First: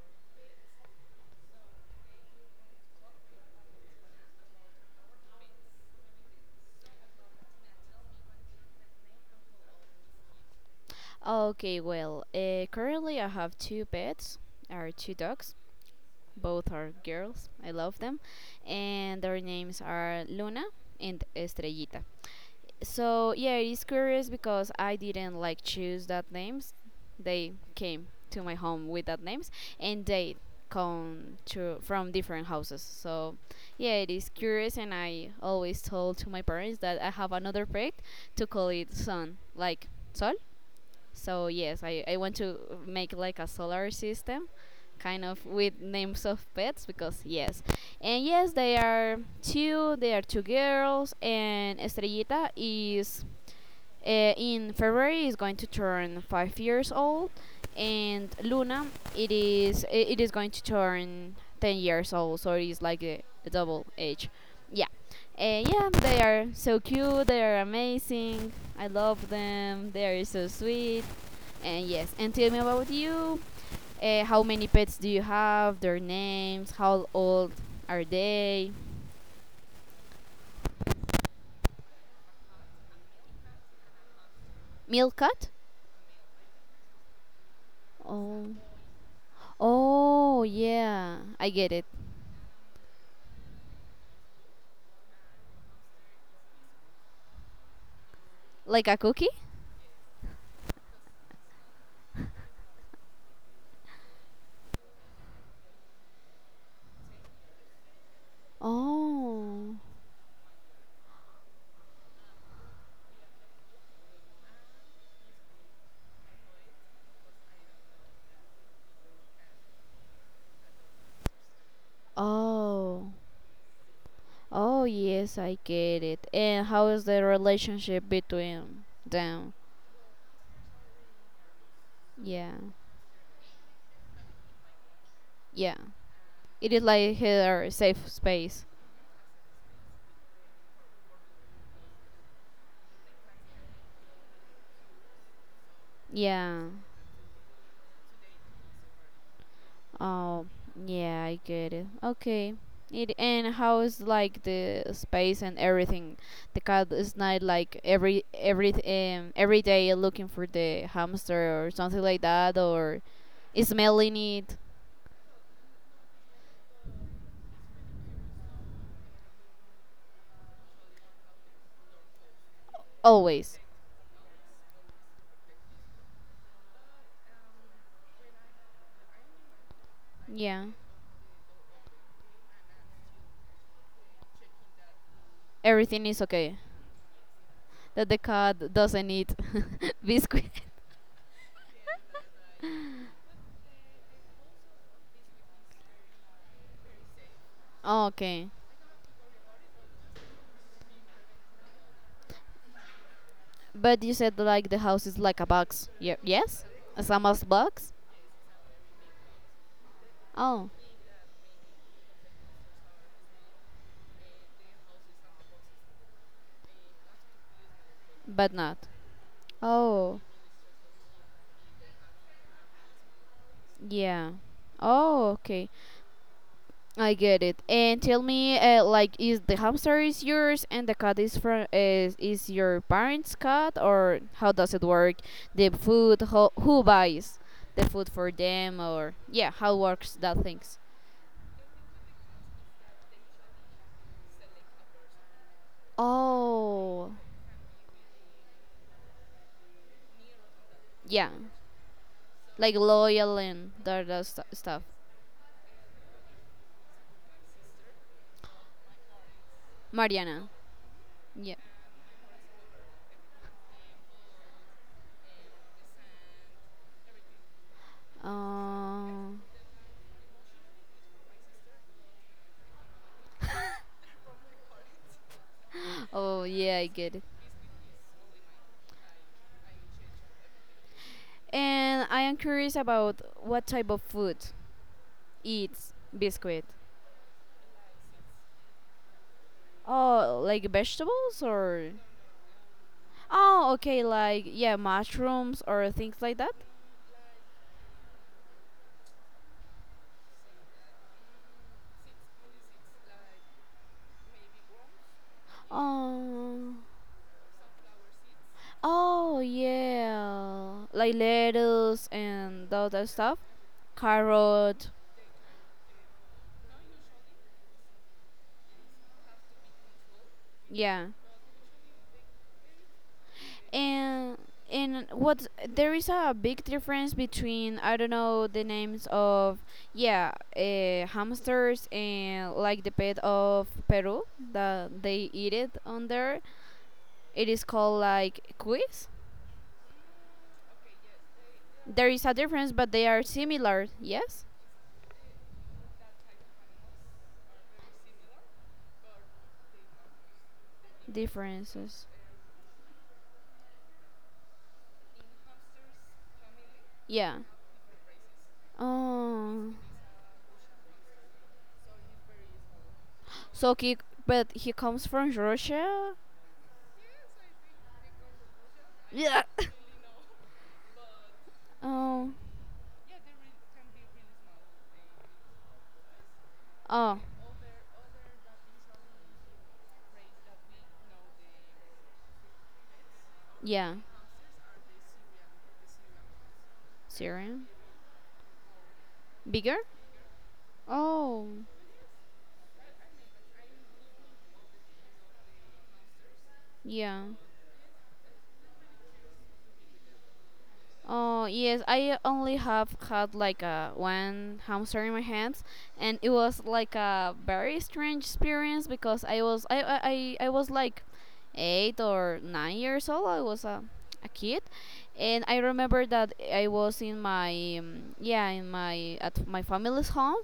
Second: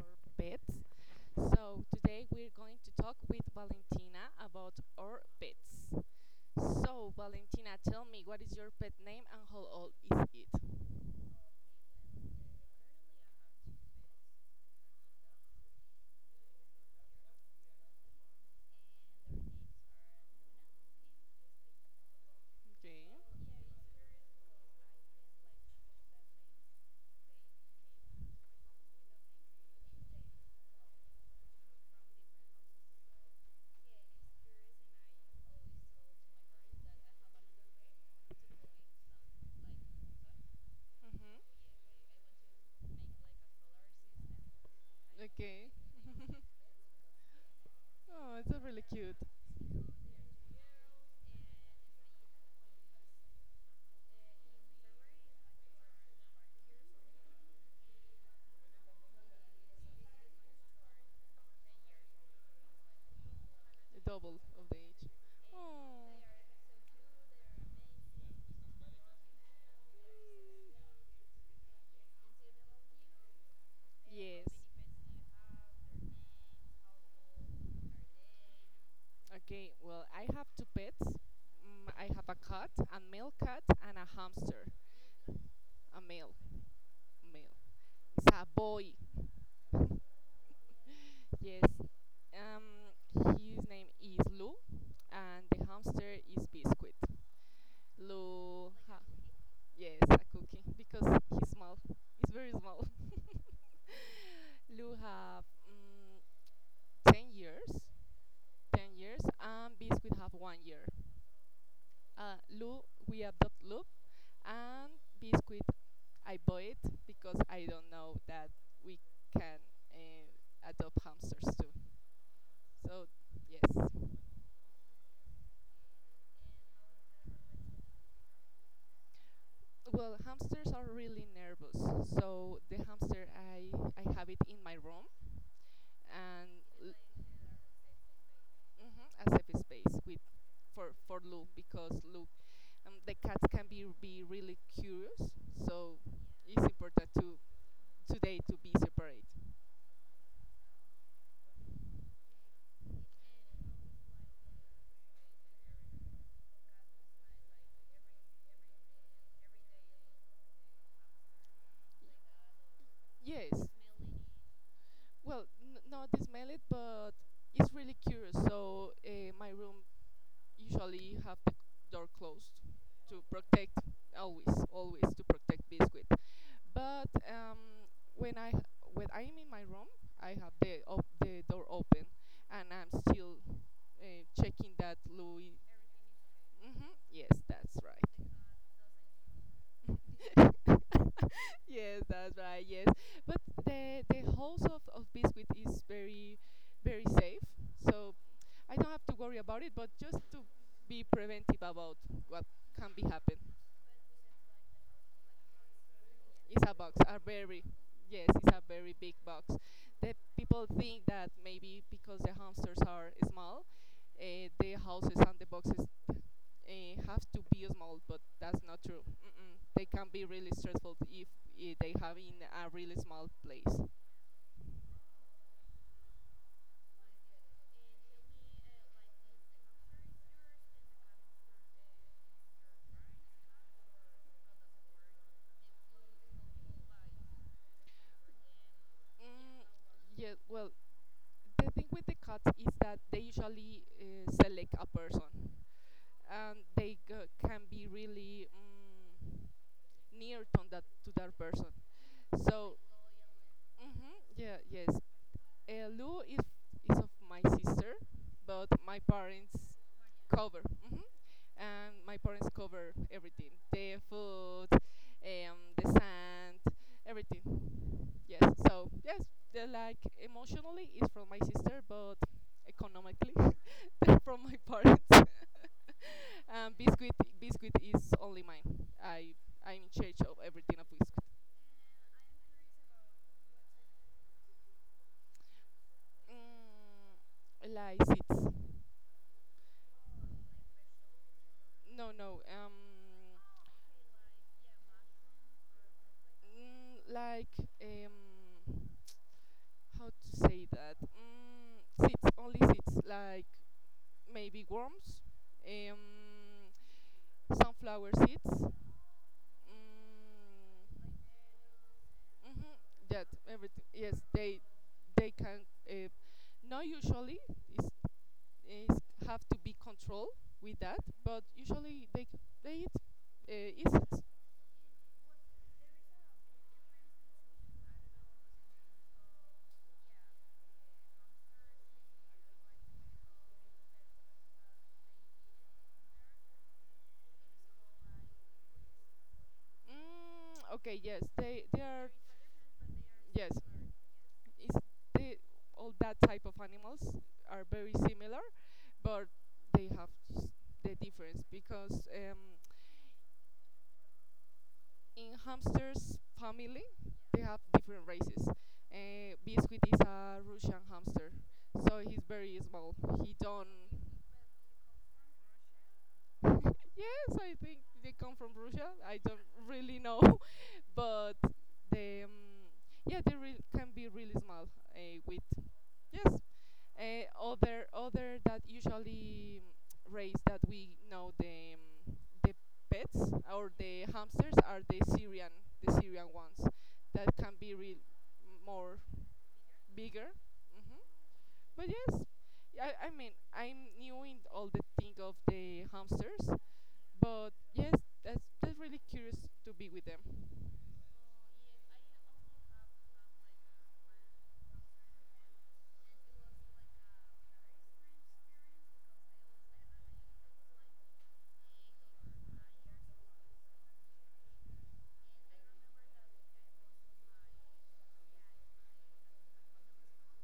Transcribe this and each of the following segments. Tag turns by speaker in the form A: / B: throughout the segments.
A: our pets. So, today we're going to talk with Valentina about our pets. So, Valentina, tell me what is your pet name and how old is it?
B: Currently I have two pets, are two dogs. Both are girls. I love them, and their names are Luna and Estrella. So
A: Okay.
B: yeah, it is curious because I didn't like choose that names. They came to my home with that names, and they come to from different houses. So yeah, it is curious, and I always told to my parents that I have another pet to call it Sun, like Sol. So yes, I want to make like a solar system,
A: Mm-hmm.
B: kind of
A: Okay.
B: with names of pets because yes, and
A: Oh, it's
B: yes
A: a
B: they
A: really cute.
B: are two. They are two girls, and Estrellita is in February is going to turn 5 years old, and Luna it is it is going to turn 10 years old, so it is like a double
A: A
B: age.
A: double of the
B: Yeah,
A: age.
B: and yeah,
A: Oh,
B: they are so cute. They are amazing. I love them. They are so sweet. And yes, and tell me about you. How
A: yes.
B: many pets do you have? Their names? How old are they?
A: Okay, well, I have two pets. I have a cat, a male cat, and a hamster.
B: Milk cat?
A: A male. It's a
B: Oh,
A: boy.
B: oh yeah, I
A: Yes.
B: get it.
A: His name is Lou, and the hamster is Biscuit. Lou,
B: Like a
A: ha-
B: cookie?
A: yes, a cookie because he's small. He's very small. Lou have 10 years, 10 years,
B: Oh,
A: and Biscuit have 1 year. Uh, Lou, we adopt Lou, and Biscuit, I bought it because I don't know that we can adopt hamsters too. So,
B: oh,
A: yes.
B: oh, yes, I get it. And how is the relationship between them?
A: Well, hamsters are really nervous.
B: Yeah,
A: So, the hamster I, I have it in my room
B: yeah.
A: and
B: It is
A: l-
B: like her safe space.
A: mhm, a safe space with for Luke because Luke the cats can be really curious. So,
B: Yeah.
A: it's important to today to be separate.
B: Oh, yeah, I get it. Okay. It and how is like the space and everything? The cat is not like every day looking for the hamster or something like that or
A: Yes.
B: smelling it
A: Well, not this mallet, but it's really curious. So my room usually have the door closed to
B: always.
A: protect always always to protect Biscuit, but when i when I'm in my room, I have
B: Yeah.
A: the door open, and I'm still checking that Louis.
B: Everything is okay.
A: Hmm, yes, that's right.
B: That the cat doesn't eat biscuit.
A: Yes, that's right, yes, but the house of Biscuit is very very safe,
B: Oh,
A: so
B: okay.
A: I don't have to worry about it, but just to be preventive about what can be happen.
B: But you said like the house is like a box. Yeah. Yes?
A: It's a box,
B: A Samas box?
A: yes, it's a very big box. The people
B: Oh.
A: think that maybe because the hamsters are small, the houses and the boxes have to be small, but
B: But
A: that's not
B: not.
A: true. Mm-mm. They can be
B: Oh.
A: really stressful if they have in a really small place.
B: Yeah. Oh, okay. I get it. And tell me like is the hamster is yours and the cat is is your parents' cat or how does it work? The food who buys the food for them or yeah,
A: Mm,
B: how works
A: yeah,
B: that
A: well,
B: things?
A: the thing with the cats is that they usually select a person, and they
B: Oh,
A: go, can be really near to that to
B: yeah,
A: that person.
B: like
A: So.
B: loyal and that,
A: Mm-hmm.
B: stu-
A: Yeah,
B: stuff.
A: yes. Lou is of my sister, but my parents
B: Mariana,
A: cover. Hmm.
B: yeah.
A: And my parents cover everything: the food, the sand, everything. Yes. So yes,
B: Uh,
A: they're like emotionally is from my sister, but economically they're from my parents.
B: oh,
A: um,
B: yeah, I get
A: biscuit,
B: it.
A: biscuit is only mine. I'm in charge of everything of Biscuit.
B: And I am curious about what type of food eats biscuit.
A: Mm, like six.
B: Oh, like vegetables or?
A: No, no.
B: Oh, okay, like yeah, mushrooms or things like that.
A: Like um, how to say that? Seeds, only seeds, like maybe worms, um,
B: Oh,
A: sunflower seeds.
B: oh yeah,
A: Mm,
B: like lettuce
A: hmm
B: and all that
A: that
B: stuff.
A: everything. Yes, they
B: Carrot,
A: they can. Not usually is is have to be controlled with that,
B: yeah.
A: but usually they eat insects.
B: And and what there is a big difference between I don't know the names of yeah hamsters and like the pet of Peru that they eat it on there. It is called like quiz.
A: Mm, okay, yes, they are
B: There is a difference, but they are
A: yes
B: similar. Yes,
A: is the, all that type of animals are very similar, but they have s- the difference
B: differences.
A: because in hamsters family
B: Yeah.
A: they have different races.
B: Oh,
A: Biscuit is a Russian hamster, so he's very small. He don't.
B: so he but he comes from Russia.
A: Yes, I think they come from Russia. I don't
B: Yeah.
A: really know, but they
B: Oh.
A: yeah, can be really small with yes.
B: Oh.
A: Other that usually race that we know mm, the pets or
B: Yeah.
A: the hamsters are the Syrian ones that can
B: Syrian.
A: be real more
B: Bigger.
A: bigger. Hmm.
B: Oh.
A: But yes, I mean I'm new in all the thing of the hamsters,
B: Yeah.
A: but yes, that's really curious to be with them.
B: Oh yes, I only have had like a one hamster in my hands, and it was like a very strange experience because I was like 8 or 9 years old. I was a kid, and I remember that I was in my at my family's home,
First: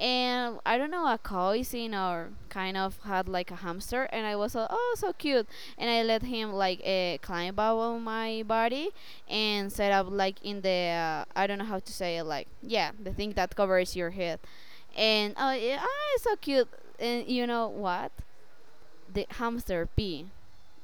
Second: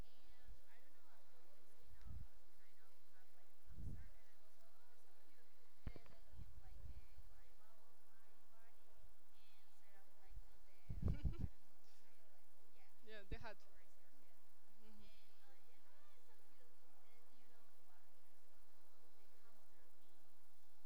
B: and I don't know a cousin or kind of had like a hamster, and I was oh so cute, and I let him like climb up on my body and set up like in the I don't know how to say it like yeah the
A: yeah,
B: thing
A: the
B: that
A: hat.
B: covers your head
A: Hmm.
B: and oh yeah, ah, it's so cute and you know what the hamster pee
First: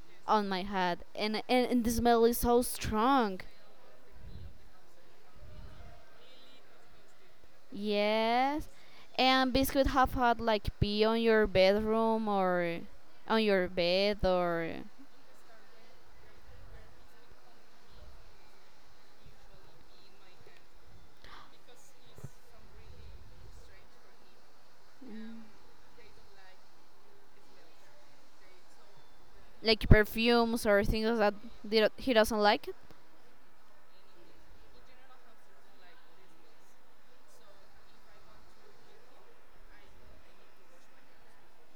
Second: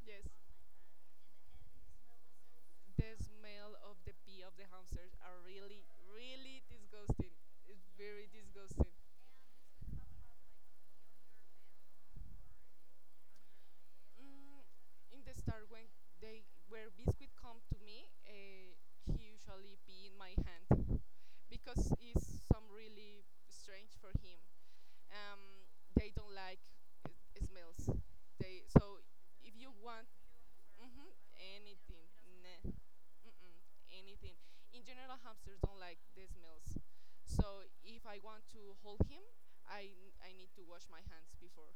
A: Yes.
B: on my head and the smell is so
A: The
B: strong
A: smell of the pee of the hamsters are really, really disgusting. It's very
B: yes
A: disgusting.
B: and biscuit have had like pee on your bedroom or on your bed
A: Mm,
B: or
A: in the start, when they where Biscuit come to me, he usually pee in my hand because it's some really strange for him. Um, they don't like uh, smells. They so if you
B: like
A: want
B: perfumes or
A: mhm,
B: things that he
A: anything,
B: doesn't like
A: nah. Mm-mm, anything. In general, hamsters don't like the smells. So if I want to hold him, I need to wash my hands before.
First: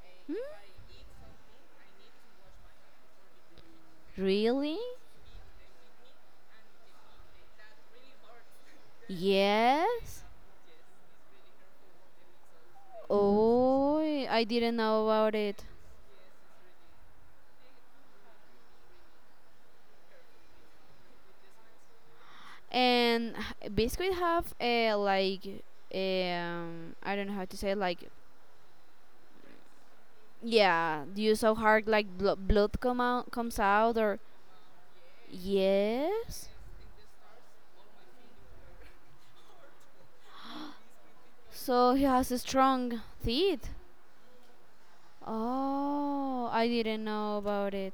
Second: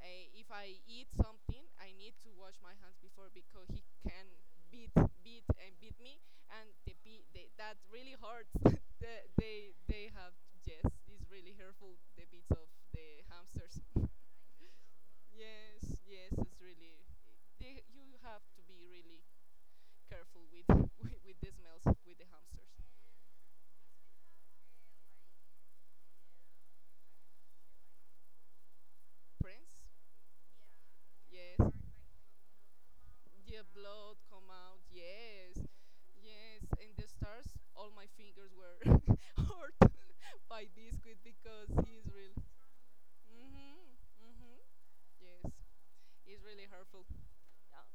A: If I eat something, I need to wash my hands before because he can
B: really
A: beat beat and beat me, and the that really hurts. the, they
B: yes.
A: have, yes, it's really hurtful the beats of the hamsters.
B: Oh, I didn't know about it.
A: yes, yes, it's really. You have to be really careful with with the smells with the hamsters.
B: And biscuit have like I don't know how to say like
A: Prints.
B: yeah, do you so
A: Yes.
B: hard like blood comes
A: Yeah,
B: out
A: blood
B: or
A: come out. Yes.
B: yes?
A: Yes. And the stars, all my fingers were hurt by Biscuit because
B: So he
A: he's
B: has
A: real.
B: a strong teeth.
A: Mhm. Mhm. Yes. It's
B: Oh,
A: really
B: I didn't
A: hurtful.
B: know about it.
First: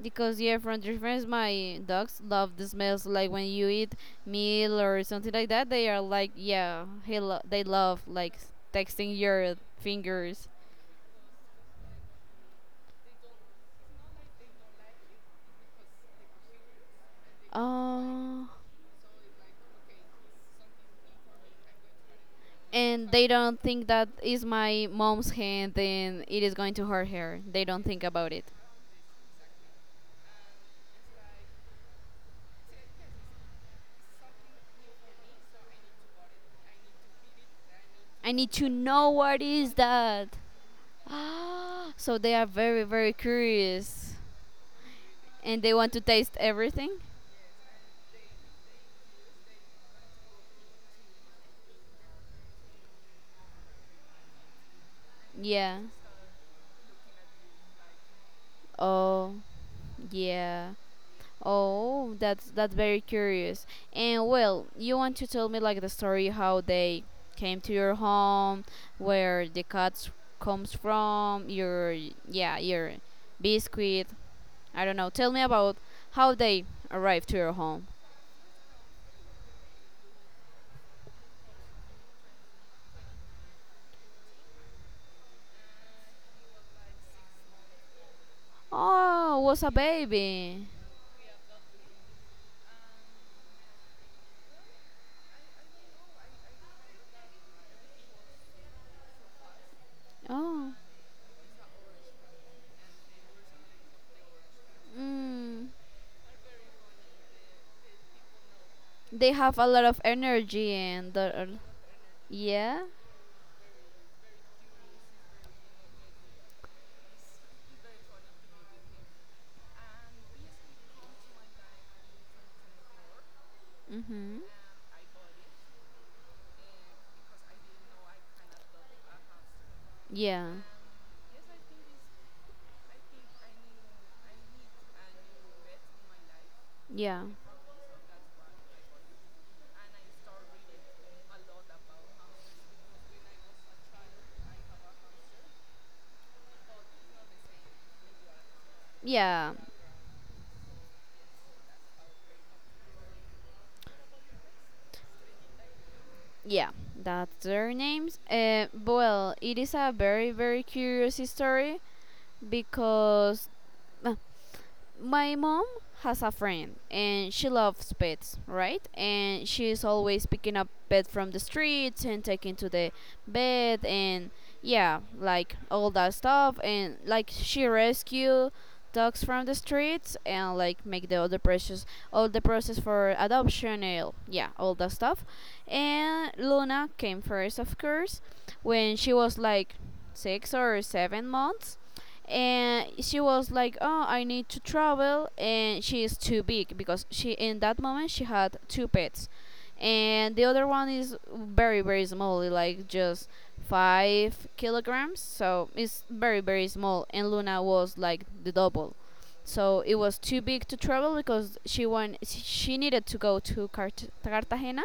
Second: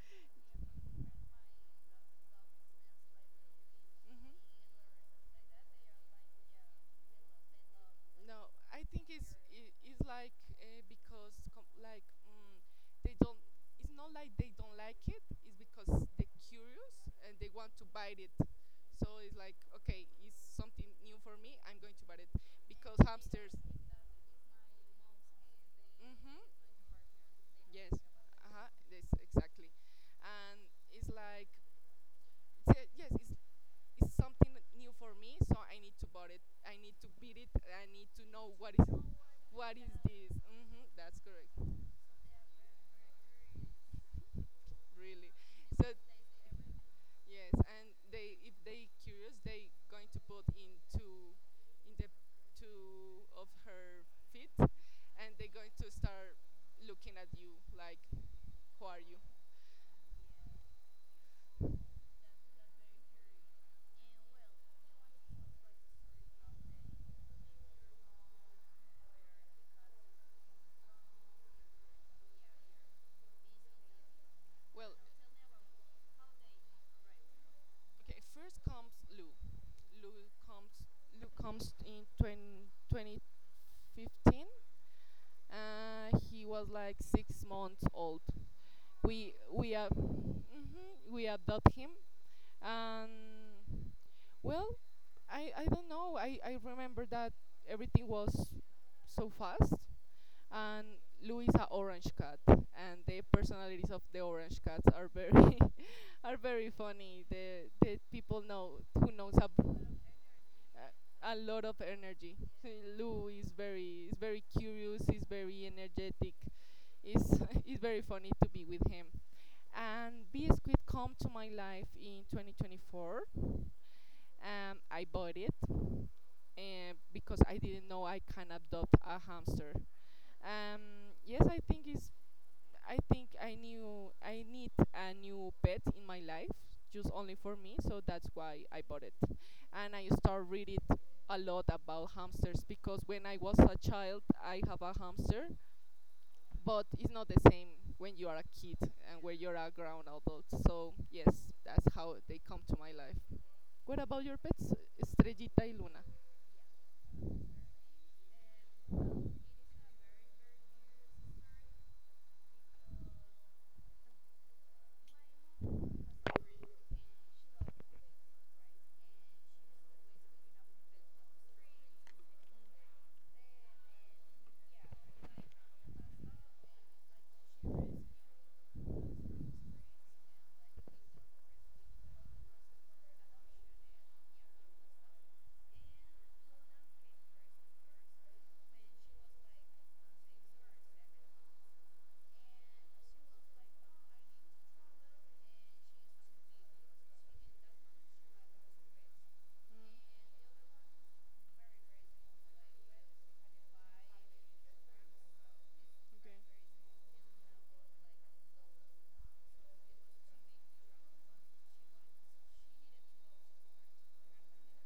B: Because yeah, from the friends, my dogs love the smells. Like when you eat
A: Hmm.
B: meal or something like that, they are like, yeah, they love like
A: No, I think
B: texting
A: it's
B: your
A: it, it's like
B: fingers.
A: because like they don't. It's not like they don't like it. It's because they're curious and they want to bite it.
B: Oh,
A: So it's like okay, it's something new for me. I'm going to bite it because
B: and they
A: hamsters.
B: don't think that is my mom's hand, then
A: Mm-hmm.
B: it is going to hurt her. They don't
A: Yes.
B: think about it.
A: Uh huh. Yes, exactly, and it's like "Yes it's something new for me, so I need to bought it, I need to beat it, I need to
B: I need
A: know
B: to
A: what is
B: know what is
A: what is this.
B: that.
A: That's correct,
B: So they are very very curious,
A: really,
B: and they
A: so
B: want to taste everything.
A: yes, and they if they curious, they going to put into in the two of her feet, and they going
B: Yeah.
A: to start looking at you like who are you.
B: Oh, yeah. Oh, that's very curious. And well, you want to tell me like the story how they came to your home, where the cats comes from, your yeah, your biscuit. I
A: Well,
B: don't know. Tell me about how they arrived to your home.
A: okay, first comes Lou. Lou comes Lou comes in 2020. 15. He was like 6 months old.
B: Oh, was a
A: We
B: baby.
A: mhm, we adopt him, and well, I don't know. I remember that everything was so fast,
B: Oh,
A: and Lou is a orange cat, and the personalities of the orange cats are very
B: mm,
A: are very funny. The people know who
B: they
A: knows
B: have a
A: about
B: lot of energy and
A: a
B: the,
A: lot of energy.
B: yeah,
A: Lou is very curious. He's very energetic. It's it's very funny to be with him. And B Squid come to my life in 2024. I bought it and because I didn't know I can adopt a hamster.
B: yeah,
A: Yes, I think I knew I need a new pet in my life, just
B: yeah,
A: only for me. So that's why I bought it, and I start reading a lot about hamsters because when I was a child, I have a hamster, but it's not the same when you are a kid and when
B: yeah.
A: you're a grown adult. So yes, that's how they come to my life. What about your pets, Estrellita y Luna?
B: Yeah, that's their names. It is a very, very curious story because my mom has a friend and she loves pets, right? And she's always picking up pets from the streets and taking to the vet and yeah, like all that stuff and like she rescue dogs from the streets and like make the other process all the process for adoption and yeah, all that stuff. And Luna came first of course when she was like 6 or 7 months and she was like oh I need to travel and she is too big because she in that moment she had two pets
A: Mm,
B: and the other one is very very small like just 5 kilograms so it's
A: okay.
B: very very small and luna was like the double so it was too big to travel because she needed to go to cartagena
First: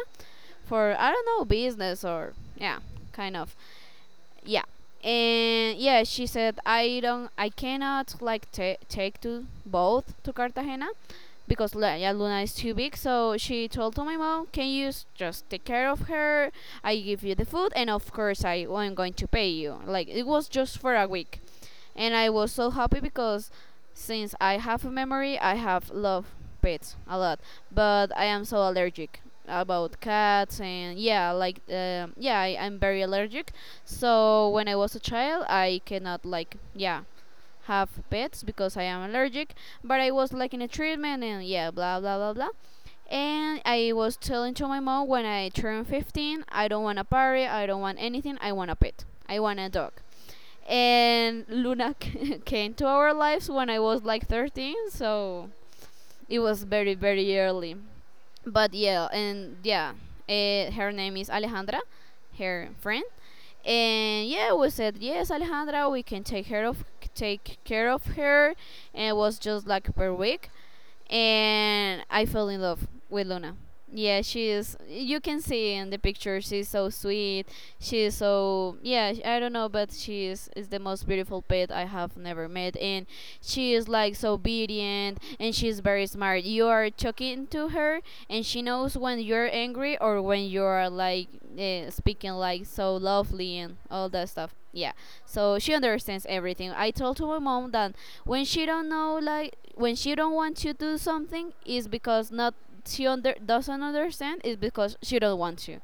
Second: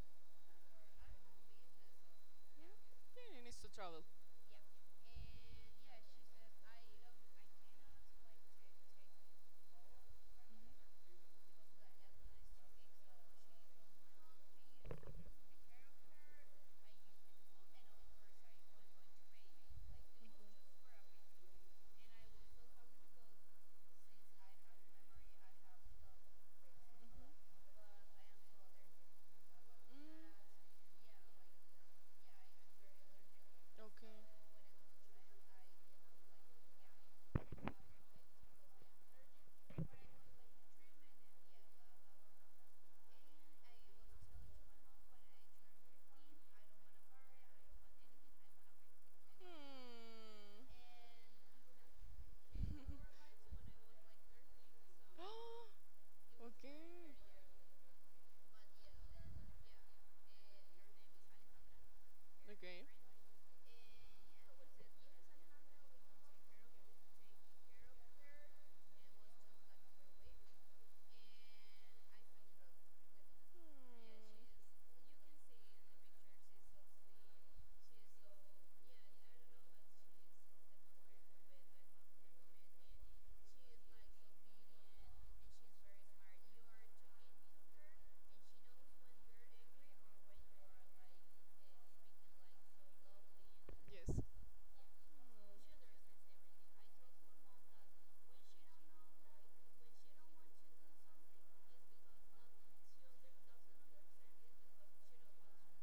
B: for I don't know business or
A: Yeah.
B: yeah
A: Yeah,
B: kind
A: he
B: of
A: needs to travel.
B: yeah and yeah she said I cannot like ta take to both to cartagena because yeah, Luna is too big. So she told to my mom, "Can you just take care of her? I give you the food, and of course I am going to pay you." Like it was just for a week, and I was so happy because since I have a memory, I have loved pets a lot,
A: Mm-hmm.
B: but I am so allergic about
A: Mm,
B: cats and yeah like yeah I'm very allergic
A: okay.
B: so when I was a child I cannot like yeah have pets because I am allergic, but I was like in a treatment and yeah, blah blah blah blah. And I was telling to my mom when I turned 15, I don't want a party, I don't want anything, I want a pet. I want a dog. And Luna came to
A: Hmm.
B: our lives when I was like 13, so it was very
A: Okay.
B: very early but yeah and yeah her name is alejandra her
A: Okay.
B: friend and yeah we said yes alejandra we can take care of her and it was just like per week and I fell in love with
A: Mm,
B: luna yeah she is you can see in the picture she's so sweet she's so yeah I don't know but is the most beautiful pet I have never met and she is like so obedient and she's very smart. You are talking to her and she knows when you're angry or when you're like speaking like so lovely and all
A: yes. Mm,
B: that stuff. Yeah. So she understands everything. I told to my mom that when she don't want to do something is because not she under, doesn't understand is because she don't want to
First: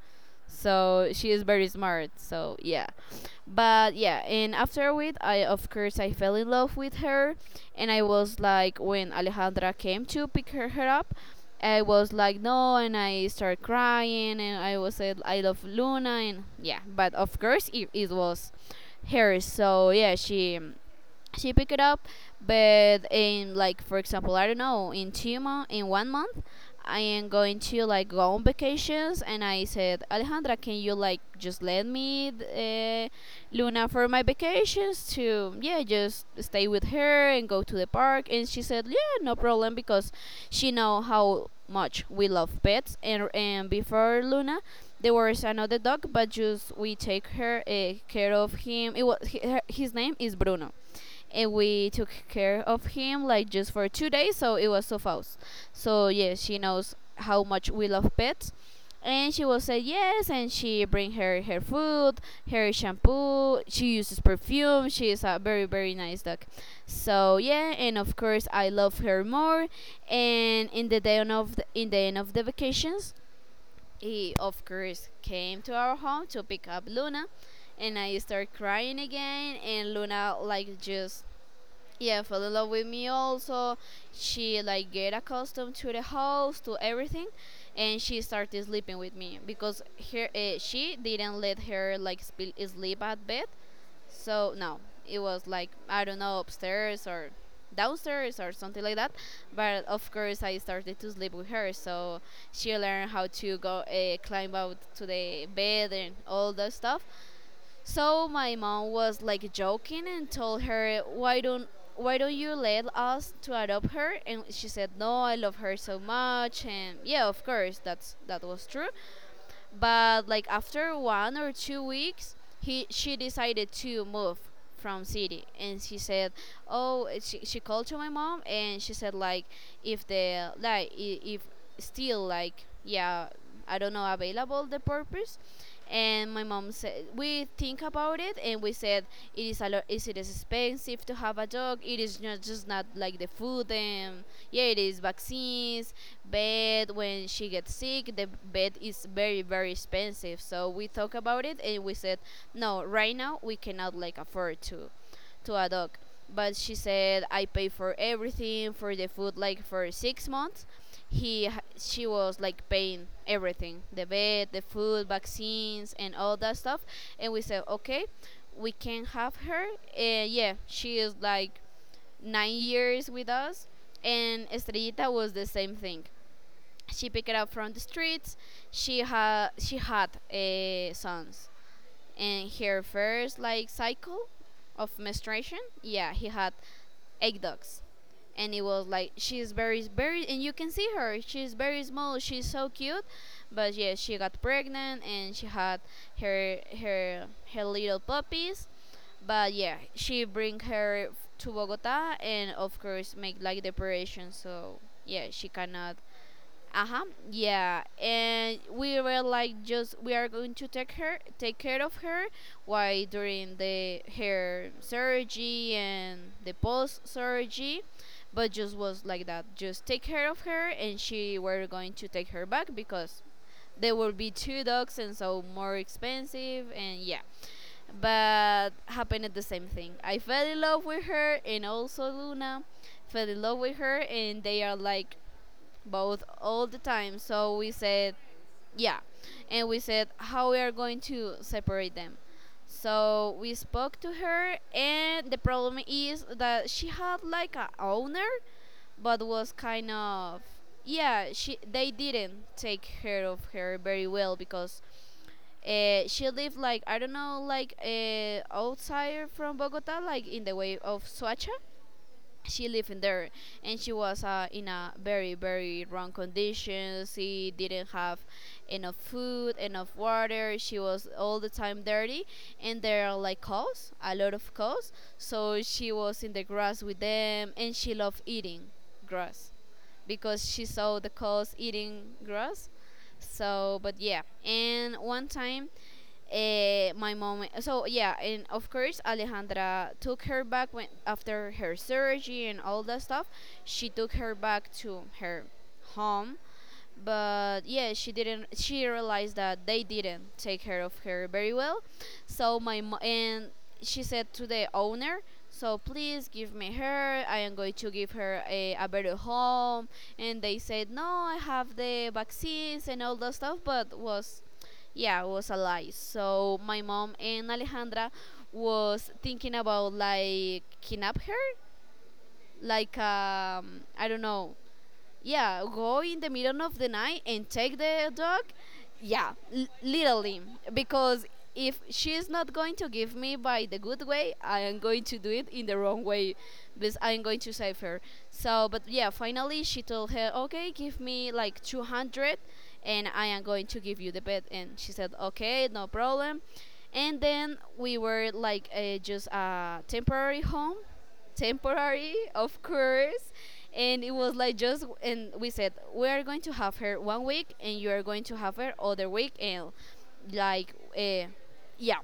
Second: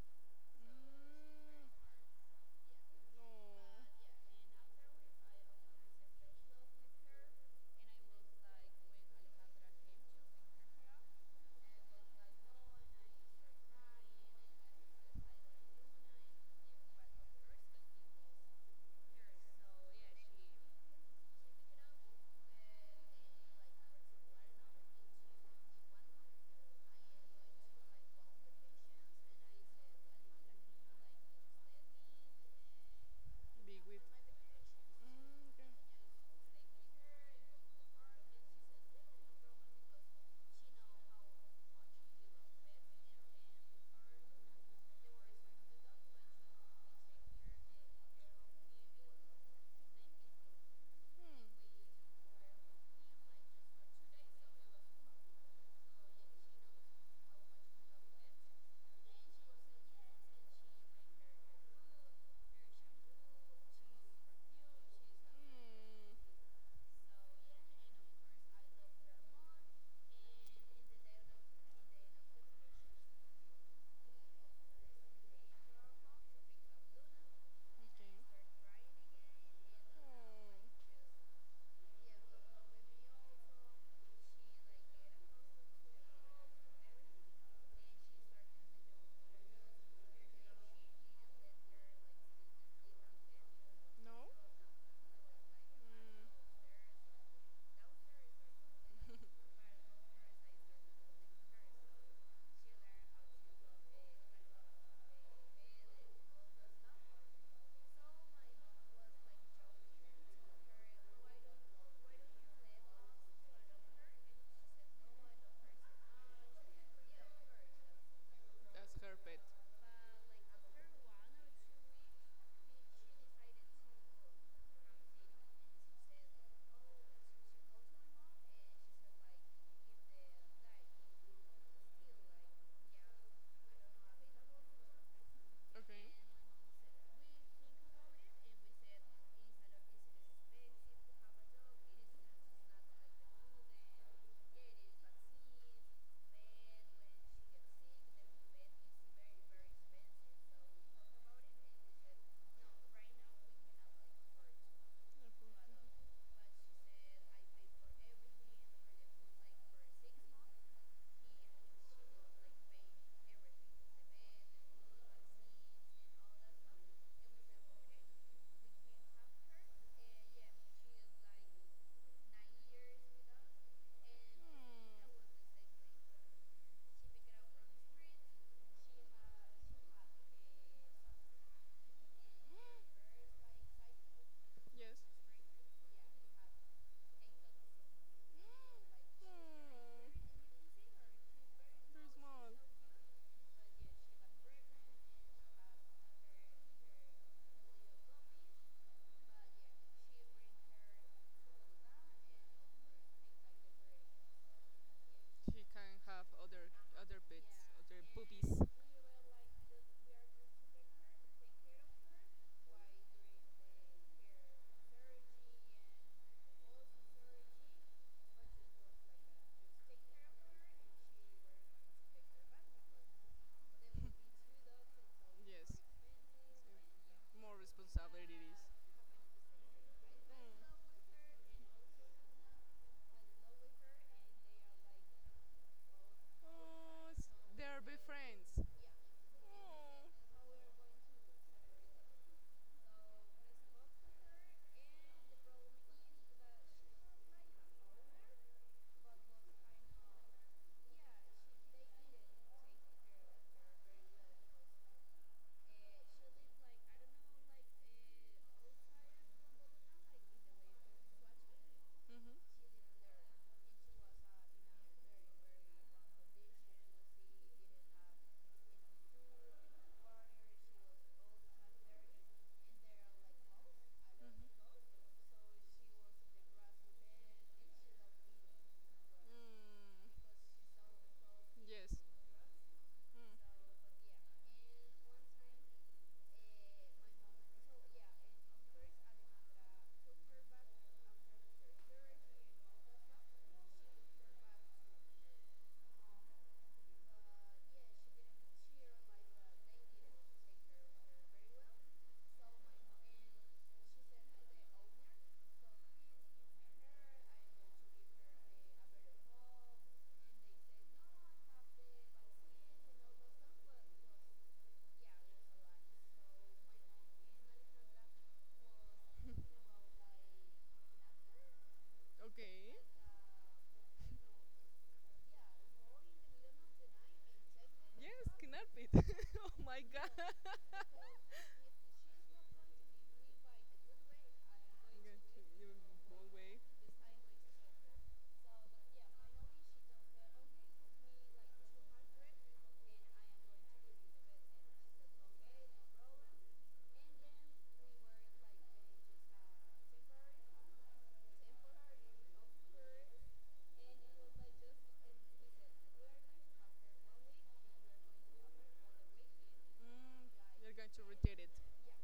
B: so she is very smart so yeah
A: no.
B: but yeah and after a week I of course I fell in love with her and I was like when alejandra came to her up I was like no and I started crying and I was said I love luna and yeah but of course it was her so yeah she picked it up but in like for example I don't know in two months in one month I am going to like go on vacations, and I said, Alejandra, can you like just let me
A: Big
B: Luna
A: with.
B: for my vacations to
A: Mm, okay.
B: yeah just stay with her and go to the park? And she said, yeah, no problem because she know how much we love pets, and before Luna. There was another dog, but just we take her care of him. It was his name is Bruno and
A: Mm,
B: we took care of him like just for 2 days so it was so fast so yes, she knows how much we love pets. And she will say yes, and she bring her food, her shampoo. She uses perfume. She is a very very
A: mm,
B: nice dog. So yeah, and of course I love her more. And in the day of the, in the end of the vacations, he of course came to our home to pick up Luna, and I
A: okay.
B: start crying again. And Luna
A: Oh,
B: like just, yeah, fell in love with me also. She like get accustomed to the house, to everything, and she started sleeping with me because her she didn't let her like sleep at bed.
A: no.
B: So no, it was like, I don't know,
A: Mm.
B: upstairs or downstairs or something like that. But of course I started to sleep with her, so she learned how to go climb out to the bed and all that stuff. So my mom was like joking and told her, "Why don't you let us to adopt her?" And she said, "No, I love her so much." And yeah, of course, that was true.
A: That's her pet.
B: But like after 1 or 2 weeks, he she decided to move from city. And she said, oh, she called to my mom and she said like, if the like if still like, yeah, I don't know, available the purpose.
A: Okay.
B: And my mom said, we think about it, and we said it is a lot, is it is expensive to have a dog. It is not just not like the food, and yeah, it is vaccines, bed. When she gets sick, the bed is very very expensive. So we talk about it and we said no, right now we cannot like afford to a
A: That's her.
B: dog. But she said, I pay for everything, for the food, like for 6 months. he h- she was like paying everything, the bed, the food, vaccines, and all that stuff. And we said okay, we can have her. And yeah, she is like 9 years with us. And
A: Mm,
B: Estrellita was the same thing. She picked it up from the streets. She had sons in her first like cycle of
A: yes.
B: menstruation. Yeah, he had egg ducts. And it
A: No.
B: was like she's very very, and you can see her, she's very
A: They're
B: small, she's
A: small.
B: so cute. But yeah, she got pregnant and she had her her little puppies. But yeah, she bring to Bogota, and of course make like depression. So yeah, she
A: She
B: cannot.
A: can have other
B: Uh-huh.
A: other pets,
B: Yeah.
A: other
B: And
A: puppies.
B: we were like just, we are going to take her, take care of her while during the her surgery and the post surgery. But just was like that. Just take care of her, and she were going to take her back because there will be two dogs and so more
A: Yes.
B: expensive, and yeah.
A: More responsibilities.
B: But happened at the same thing. I fell in
A: Mm.
B: love with her, and also Luna fell in love with her, and they are like both all the
A: Oh,
B: time. So we
A: they're be
B: said,
A: friends. Mm.
B: yeah. And we said, how we are going to separate them? So we spoke to her, and the problem is that she had like a owner, but was kind of, yeah. She They didn't take care of her very well because she lived like, I don't know, like outside from Bogota, like in the way of Suacha.
A: Mm-hmm.
B: She lived in there, and she was in a very very wrong condition. She didn't have enough food, enough water. She was all the time dirty. And there are like cows, a lot of
A: Mm-hmm.
B: cows. So she was in the grass with them, and she loved eating grass
A: Mm.
B: because she saw the cows
A: Yes.
B: eating grass.
A: Mm.
B: So but yeah, and one time my mom. So yeah, and of course Alejandra took her back when after her surgery and all that stuff. She took her back to her home, but yeah, she didn't. She realized that they didn't take care of her very well. So and she said to the owner. So please give me her. I am going to give her a better home. And they said, no, I have the vaccines and all that stuff, but was, yeah, it was a lie. So my mom and Alejandra was thinking about like kidnap her,
A: Okay.
B: like I don't know, yeah, go in the middle of the night and take the
A: Yes,
B: dog.
A: cannot be.
B: Yeah,
A: Oh my god.
B: literally,
A: I'm
B: because if she's not going to give me by the good way, I am going to
A: going
B: do
A: to
B: it in
A: give
B: the
A: it
B: wrong
A: both
B: way,
A: way.
B: because I'm going to save her. So but yeah, finally she told her, okay, give me like 200, and I am going to give you the bed. And she said, okay, no problem. And then we were like, just a temporary home. Temporary, of course. And it was like just, and we said, we are going to have her one week, and you are going to have her other week. And
A: Mm, you're
B: like,
A: going to rotate it.
B: yeah,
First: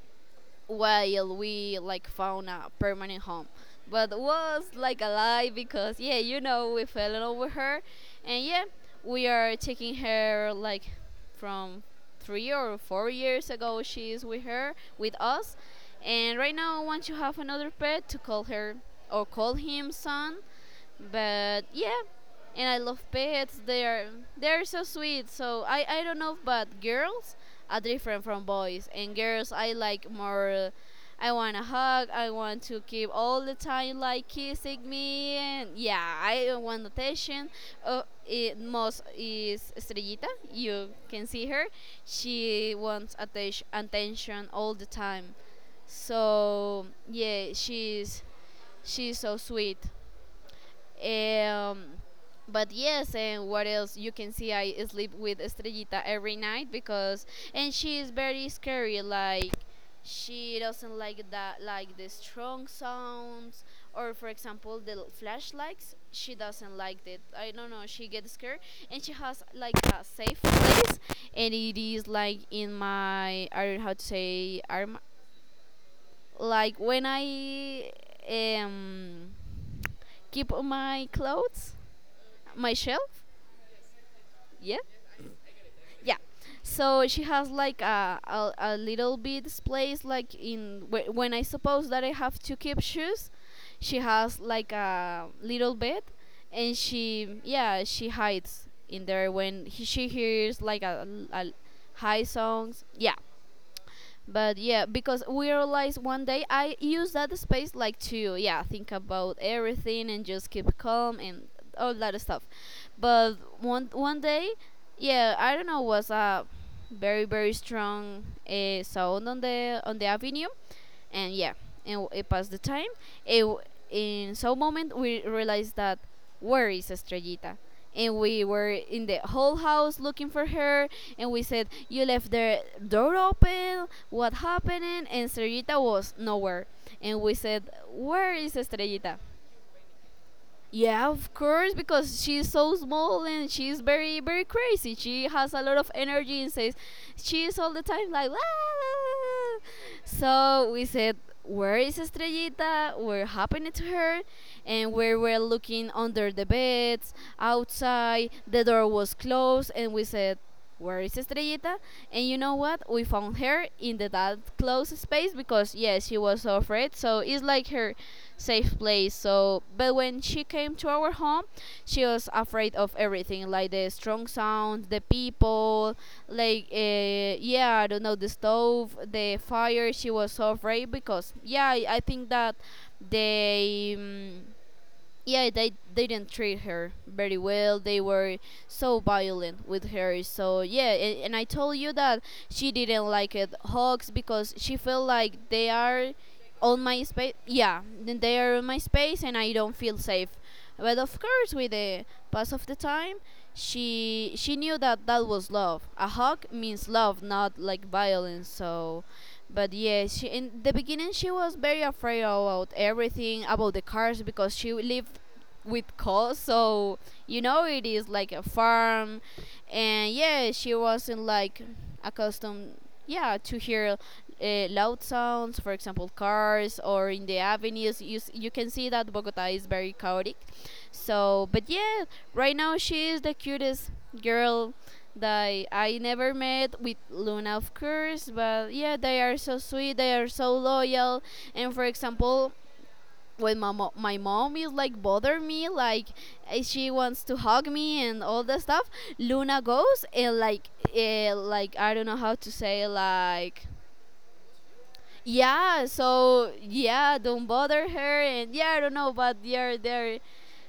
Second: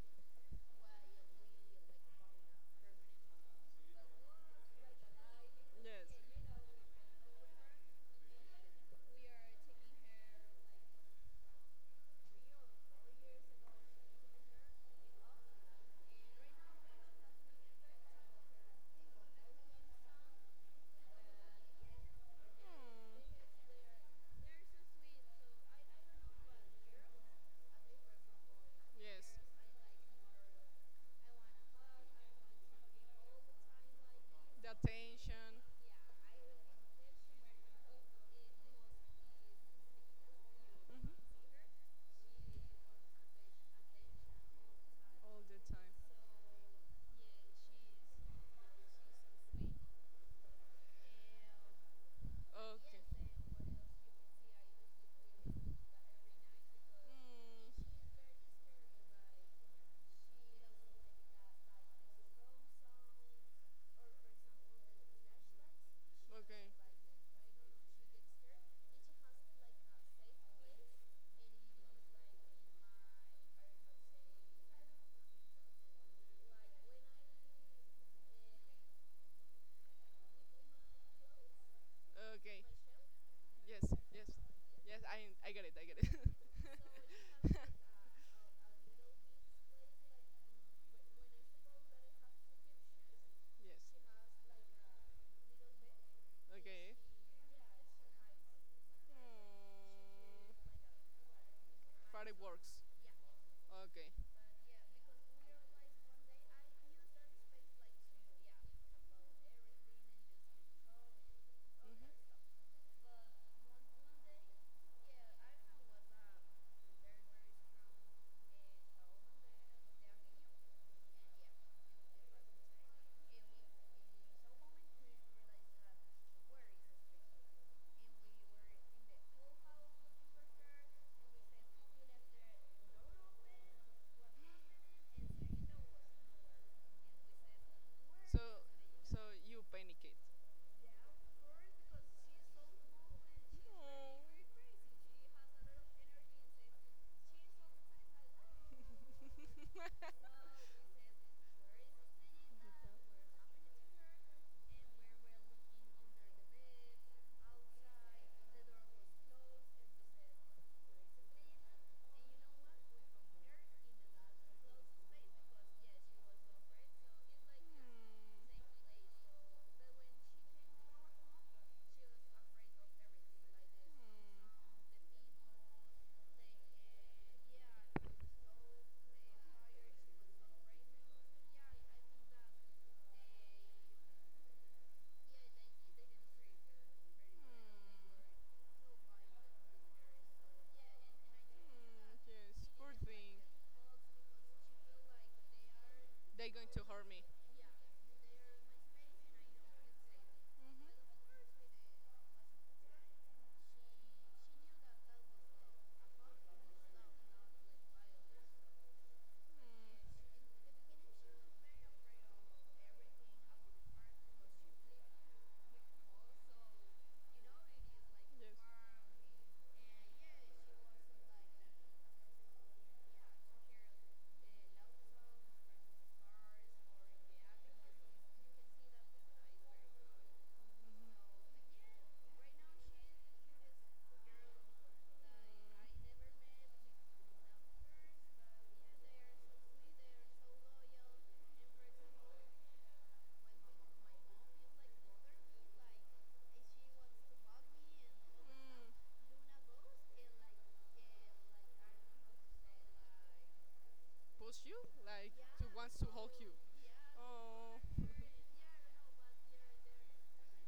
B: while we like found a permanent home. But was like a lie because yeah,
A: Yes.
B: we fell in love with her, and yeah, we are taking her like from 3 or 4 years ago. She is with her with us, and right now I want to have another pet to call her or call him son. But yeah, and I love
A: Mm.
B: pets. They are so sweet. So I don't know, but girls are different from boys, and
A: Yes.
B: girls I like more. I want a hug. I want to keep all the time like
A: The
B: kissing me, and
A: attention.
B: yeah, I want attention. It most is Estrellita. You
A: Mm-hmm.
B: can see her. She wants attention all the time.
A: All the time.
B: So yeah, she's so sweet. Um, but
A: Okay.
B: yes, and what else? You can see I sleep with Estrellita every night because, and
A: Mm.
B: she is very scary. Like she doesn't like that, like the strong sounds, or for example the flashlights. She
A: Okay.
B: doesn't like it. I don't know. She gets scared, and she has like a safe place, and it is like in my, I don't know how to say, arm. Like when I um keep on my clothes,
A: Okay.
B: my shelf.
A: Yes, yes,
B: Yeah,
A: yes. I get it. I get it.
B: yeah. So she has like a little bit space like in when I suppose that I have to keep shoes.
A: yes.
B: She has like a little bed, and
A: Okay.
B: she, yeah, she hides in
A: Mm,
B: there when she hears like a high
A: fireworks.
B: songs, yeah.
A: Okay.
B: But yeah, because we realized one day I use that space like to yeah think about everything and just keep calm and all that
A: Hmm.
B: stuff. But one day, yeah, I don't know, was a very very strong sound on the avenue. And yeah, and it passed the time. it, w- in some moment we realized that, where is Estrellita? And we were in the whole house looking for her. And we said, you left the door open, what happened? And Estrellita was nowhere. And we said, where
A: So
B: is Estrellita?
A: so you panic it.
B: Yeah, of course, because she's so small and she's very, very crazy. She has a lot of energy and says she's all the time like, "Ah, ah, ah."
A: Hmm.
B: So we said, where is Estrellita? We're happened to her? And we were looking under the beds, outside, the door was closed, and we said, where is Estrellita? And you know what? We found her in the that close space because yes, she was so afraid. So it's like her safe place. So, but when she came to our home, she was afraid of everything, like the strong sound, the people, like yeah, I don't know, the stove, the fire. She was so afraid because yeah, I think that they. Mm yeah they didn't treat her very well. They were
A: Hmm.
B: so violent with her. So yeah, and I told you
A: Mm,
B: that
A: yes,
B: she
A: poor
B: didn't like
A: thing.
B: it hugs because she felt like they are
A: They're going
B: on
A: to
B: my
A: hurt me.
B: space. Yeah, then they are on my space and I don't feel safe. But of
A: Mm-hmm.
B: course, with the pass of the time, she knew that that was love. A hug means love, not like violence. So, but
A: Mm,
B: yeah, she, in the beginning she was very afraid about everything, about the cars because she lived with cows. So you know it is like a
A: yes.
B: farm, and yeah, she wasn't like accustomed. Yeah, to hear loud sounds, for example, cars or in the avenues. You, you can see that Bogota is very chaotic. So, but yeah, right now she is the cutest girl that I never met, with Luna, of course. But yeah, they are so sweet, they are so loyal. And for example, when my, my mom is like bother me, like she wants to hug me and all that
A: Mm,
B: stuff, Luna goes and like I don't know how to say like,
A: push you? Like, to
B: yeah.
A: wants to hug
B: So
A: you.
B: yeah, don't
A: Oh.
B: bother her. And yeah, I don't know, but they're there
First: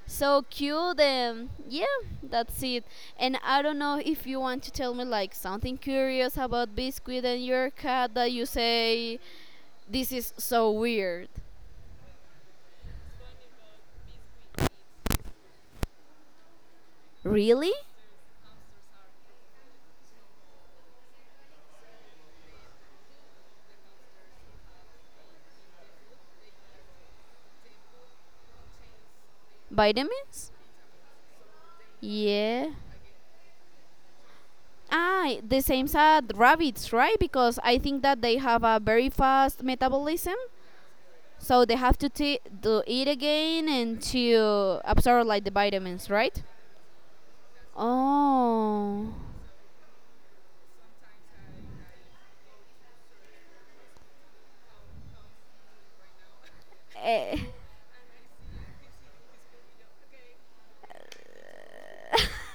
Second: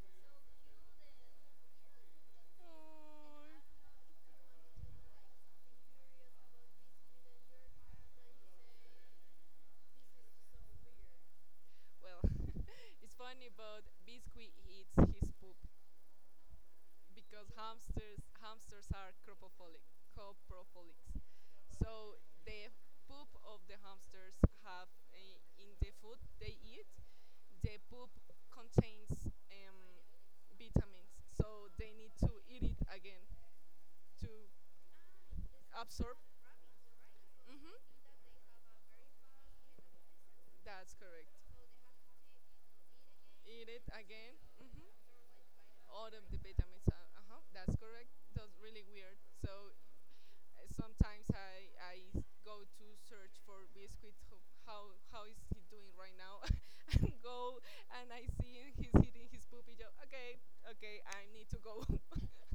B: so cute. Yeah, that's it. And
A: Oh.
B: I don't know if you want to tell me like something curious about Biscuit and your cat that you say this is so weird.
A: Well, it's funny, but Biscuit eats his poop. Because
B: Really?
A: hamsters are coprophilic, copropholics. So the poop of the hamsters have in the food they eat. The poop contains
B: Vitamins?
A: vitamins, so they need to eat
B: Yeah.
A: it again to
B: Ah, the same
A: absorb.
B: as rabbits, right? Because I think
A: Hmm.
B: that they have a very fast metabolism,
A: That's correct.
B: so they have to to eat again
A: Eat it
B: and
A: again.
B: to
A: Hmm.
B: absorb like the
A: All
B: vitamins,
A: of the
B: right?
A: vitamins. Uh huh. That's correct. That's really
B: Oh.
A: weird. So. Sometimes I go to search for Biscuit. How how is he doing right now? And
B: Eh,
A: go, and I see him, he's hitting his poopy. Joe. Okay, okay, I need to go.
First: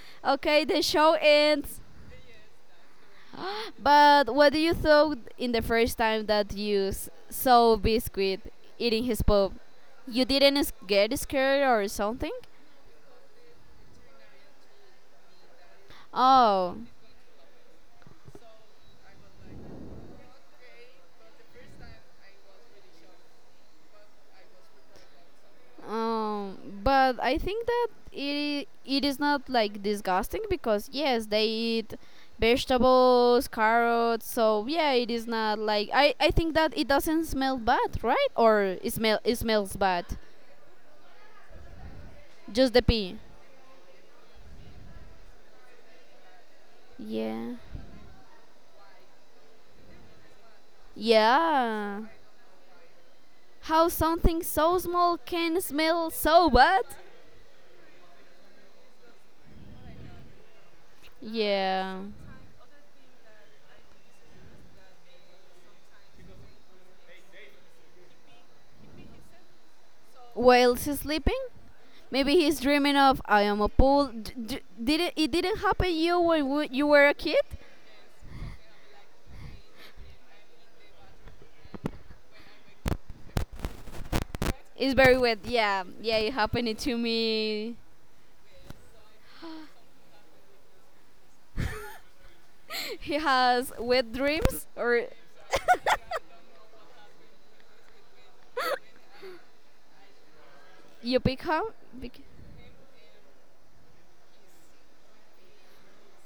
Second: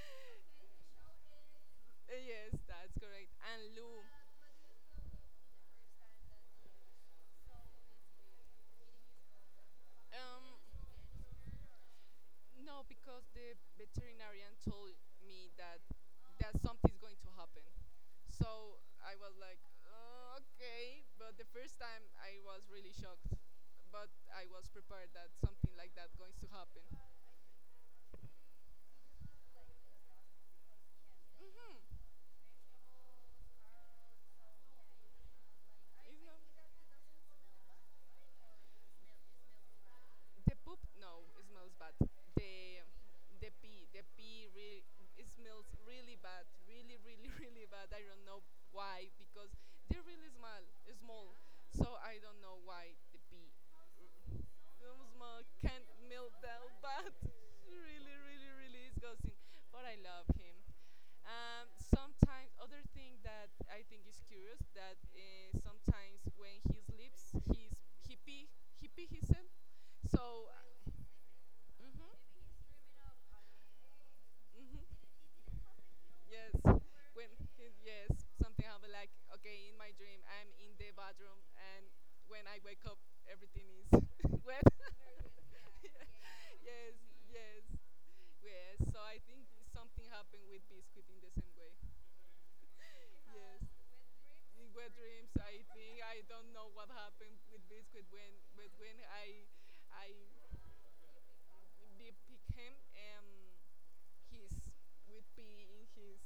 B: okay, the show ends.
A: yes, that's correct. And Lou,
B: But what do you thought in the first time that you saw Biscuit eating his pop? You
A: um,
B: didn't get scared or something?
A: no, because the veterinarian told me that
B: Oh,
A: something's going to happen. So I was like, okay." But the first time I was really shocked, but I was prepared that something like that going to happen.
B: but I think that it is not like disgusting because yes, they eat
A: Hmm.
B: vegetables, carrots. So yeah, it is not like I
A: It's
B: I think
A: not.
B: that it doesn't smell bad, right? Or it smell it smells bad,
A: The poop, no, it smells bad.
B: just
A: The
B: the pee.
A: the pee, really, it smells really bad, really, really,
B: Yeah.
A: really bad. I don't know why because they're really small, small. So
B: Yeah.
A: I don't know why the pee,
B: How something so
A: really
B: small
A: small,
B: can
A: can't
B: smell
A: smell
B: so
A: that
B: bad?
A: bad. really, really, really disgusting. But I love him.
B: Yeah.
A: Sometimes other thing that I think is curious that sometimes when he sleeps, he pee himself. So.
B: While he's sleeping? Maybe
A: Mm-hmm.
B: he's dreaming of I am a pool. Did
A: Mm-hmm.
B: it didn't happen you when
A: Yes.
B: you were a
A: When,
B: kid?
A: yes, something happened. Like okay, in my dream, I'm in the bathroom, and when I wake up, everything is wet.
B: It's very wet. Yeah, yeah, it happened
A: yes,
B: to
A: yes,
B: me.
A: yes. So I think something happened with Biscuit in the same way.
B: He
A: Yes.
B: has wet dreams,
A: In wet
B: or
A: dreams, I think I don't know what happened with Biscuit when, but when I, I
B: you become,
A: be- pick him, um, he's with pee in his,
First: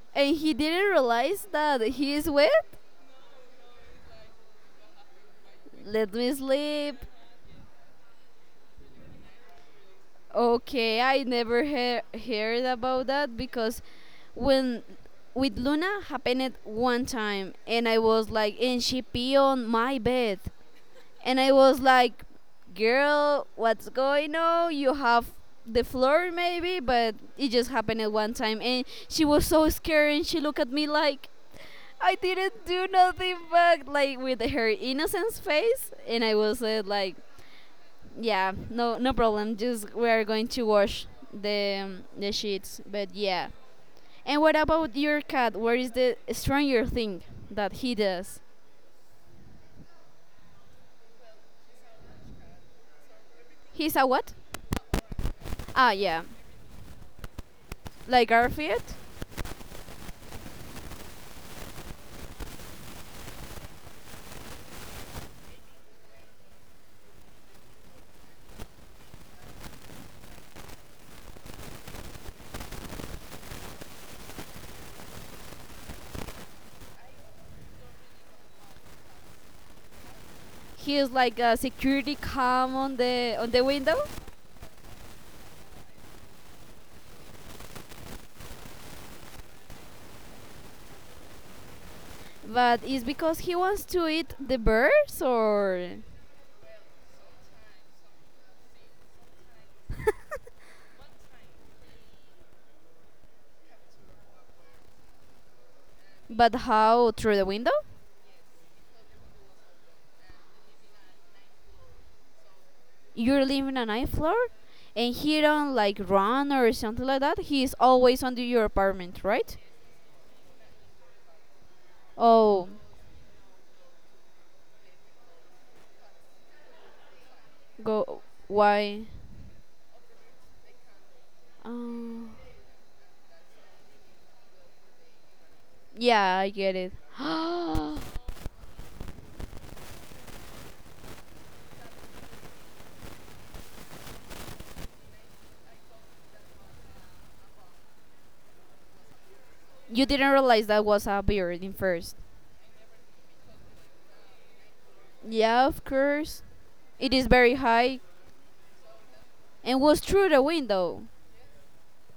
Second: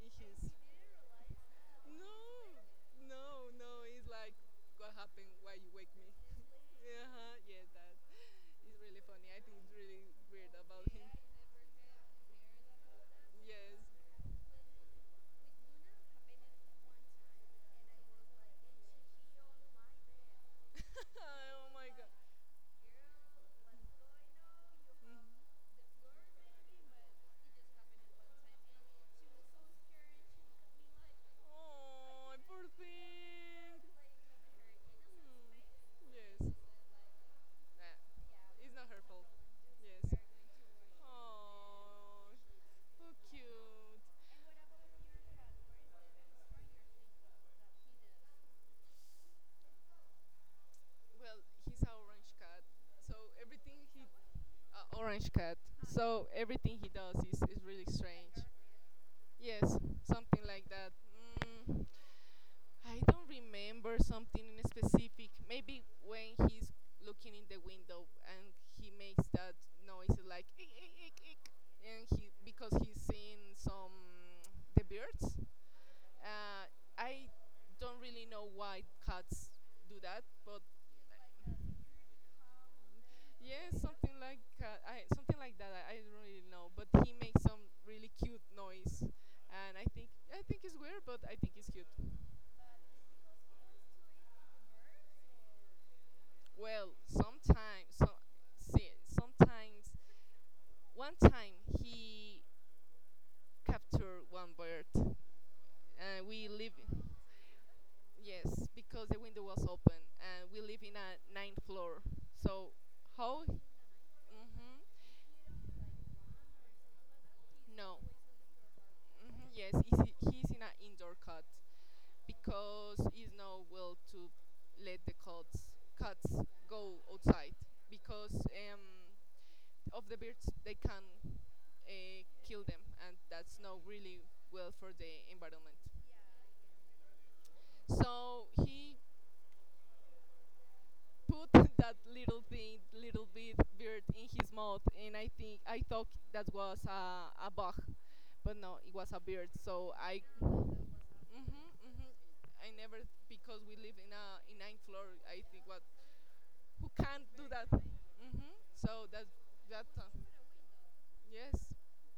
A: in
B: and
A: his
B: he didn't realize that he is wet.
A: No, no, no. It's like, what happened? Why you wake
B: Let
A: me?
B: me sleep.
A: Yeah, huh, yes, that is really funny. I think it's really weird about
B: Okay,
A: him.
B: I never heard about that
A: Yes.
B: because when with Luna happened it one time and I was like, and she pee on my bed, and I
A: Oh
B: was
A: my god.
B: like, girl, what's going on, you have
A: Mhm.
B: the floor maybe, but it just happened at one time, and she was so scared and she looked at me like I
A: Oh,
B: didn't
A: poor thing.
B: do nothing, but like with her innocence face, and I
A: Hmm. Yes.
B: was like yeah,
A: Nah, it's not
B: no,
A: her
B: no
A: fault.
B: problem. Just
A: Yes.
B: we're going to wash
A: Oh,
B: the sheets.
A: so
B: But yeah.
A: cute.
B: And what about your cat? Where is the stranger thing that he does?
A: Well, he's an orange cat, so everything
B: He's a
A: he
B: what?
A: orange cat.
B: Ah, yeah,
A: So everything he does is really
B: like
A: strange.
B: Garfield.
A: Yes, something like that. Mm, I don't remember something in specific. Maybe when he's looking in the window and he makes that noise like "Eek, eek, eek, eek," and he because he's seeing some the birds. Uh, I don't really know why cats do that, but
B: He is like a security cam on the
A: yeah,
B: window.
A: something like something like that. I don't really know, but he makes some really cute noise, and I think it's weird, but I think it's cute.
B: But is because he wants to eat the birds or?
A: Well, sometimes, so see, sometimes one time he captured one bird, and we
B: But
A: live
B: how through the window?
A: yes because the window was open, and we live in a ninth floor. So how?
B: You're living on ninth floor,
A: Mm-hmm,
B: and he don't like run or something like that. He's
A: no,
B: always under your apartment,
A: mm-hmm,
B: right?
A: yes, he's in an indoor cut.
B: Oh.
A: Because is no will to let the cats go outside
B: Go.
A: because um,
B: Why?
A: of the birds they can uh,
B: Um,
A: kill them, and that's not really well for the environment.
B: yeah, I get it.
A: So he put that little thing, little bit bird in his mouth, and I thought that was a bug, but no, it was a bird. So
B: you
A: I,
B: didn't realize that was a
A: hmm
B: beard in
A: hmm,
B: first.
A: I never because we live in a in ninth floor. I
B: Yeah,
A: think
B: of
A: what
B: course.
A: who
B: It
A: can't
B: is
A: do
B: very
A: that.
B: high
A: Hmm. So that
B: and
A: that
B: was
A: uh,
B: through the window.
A: yes,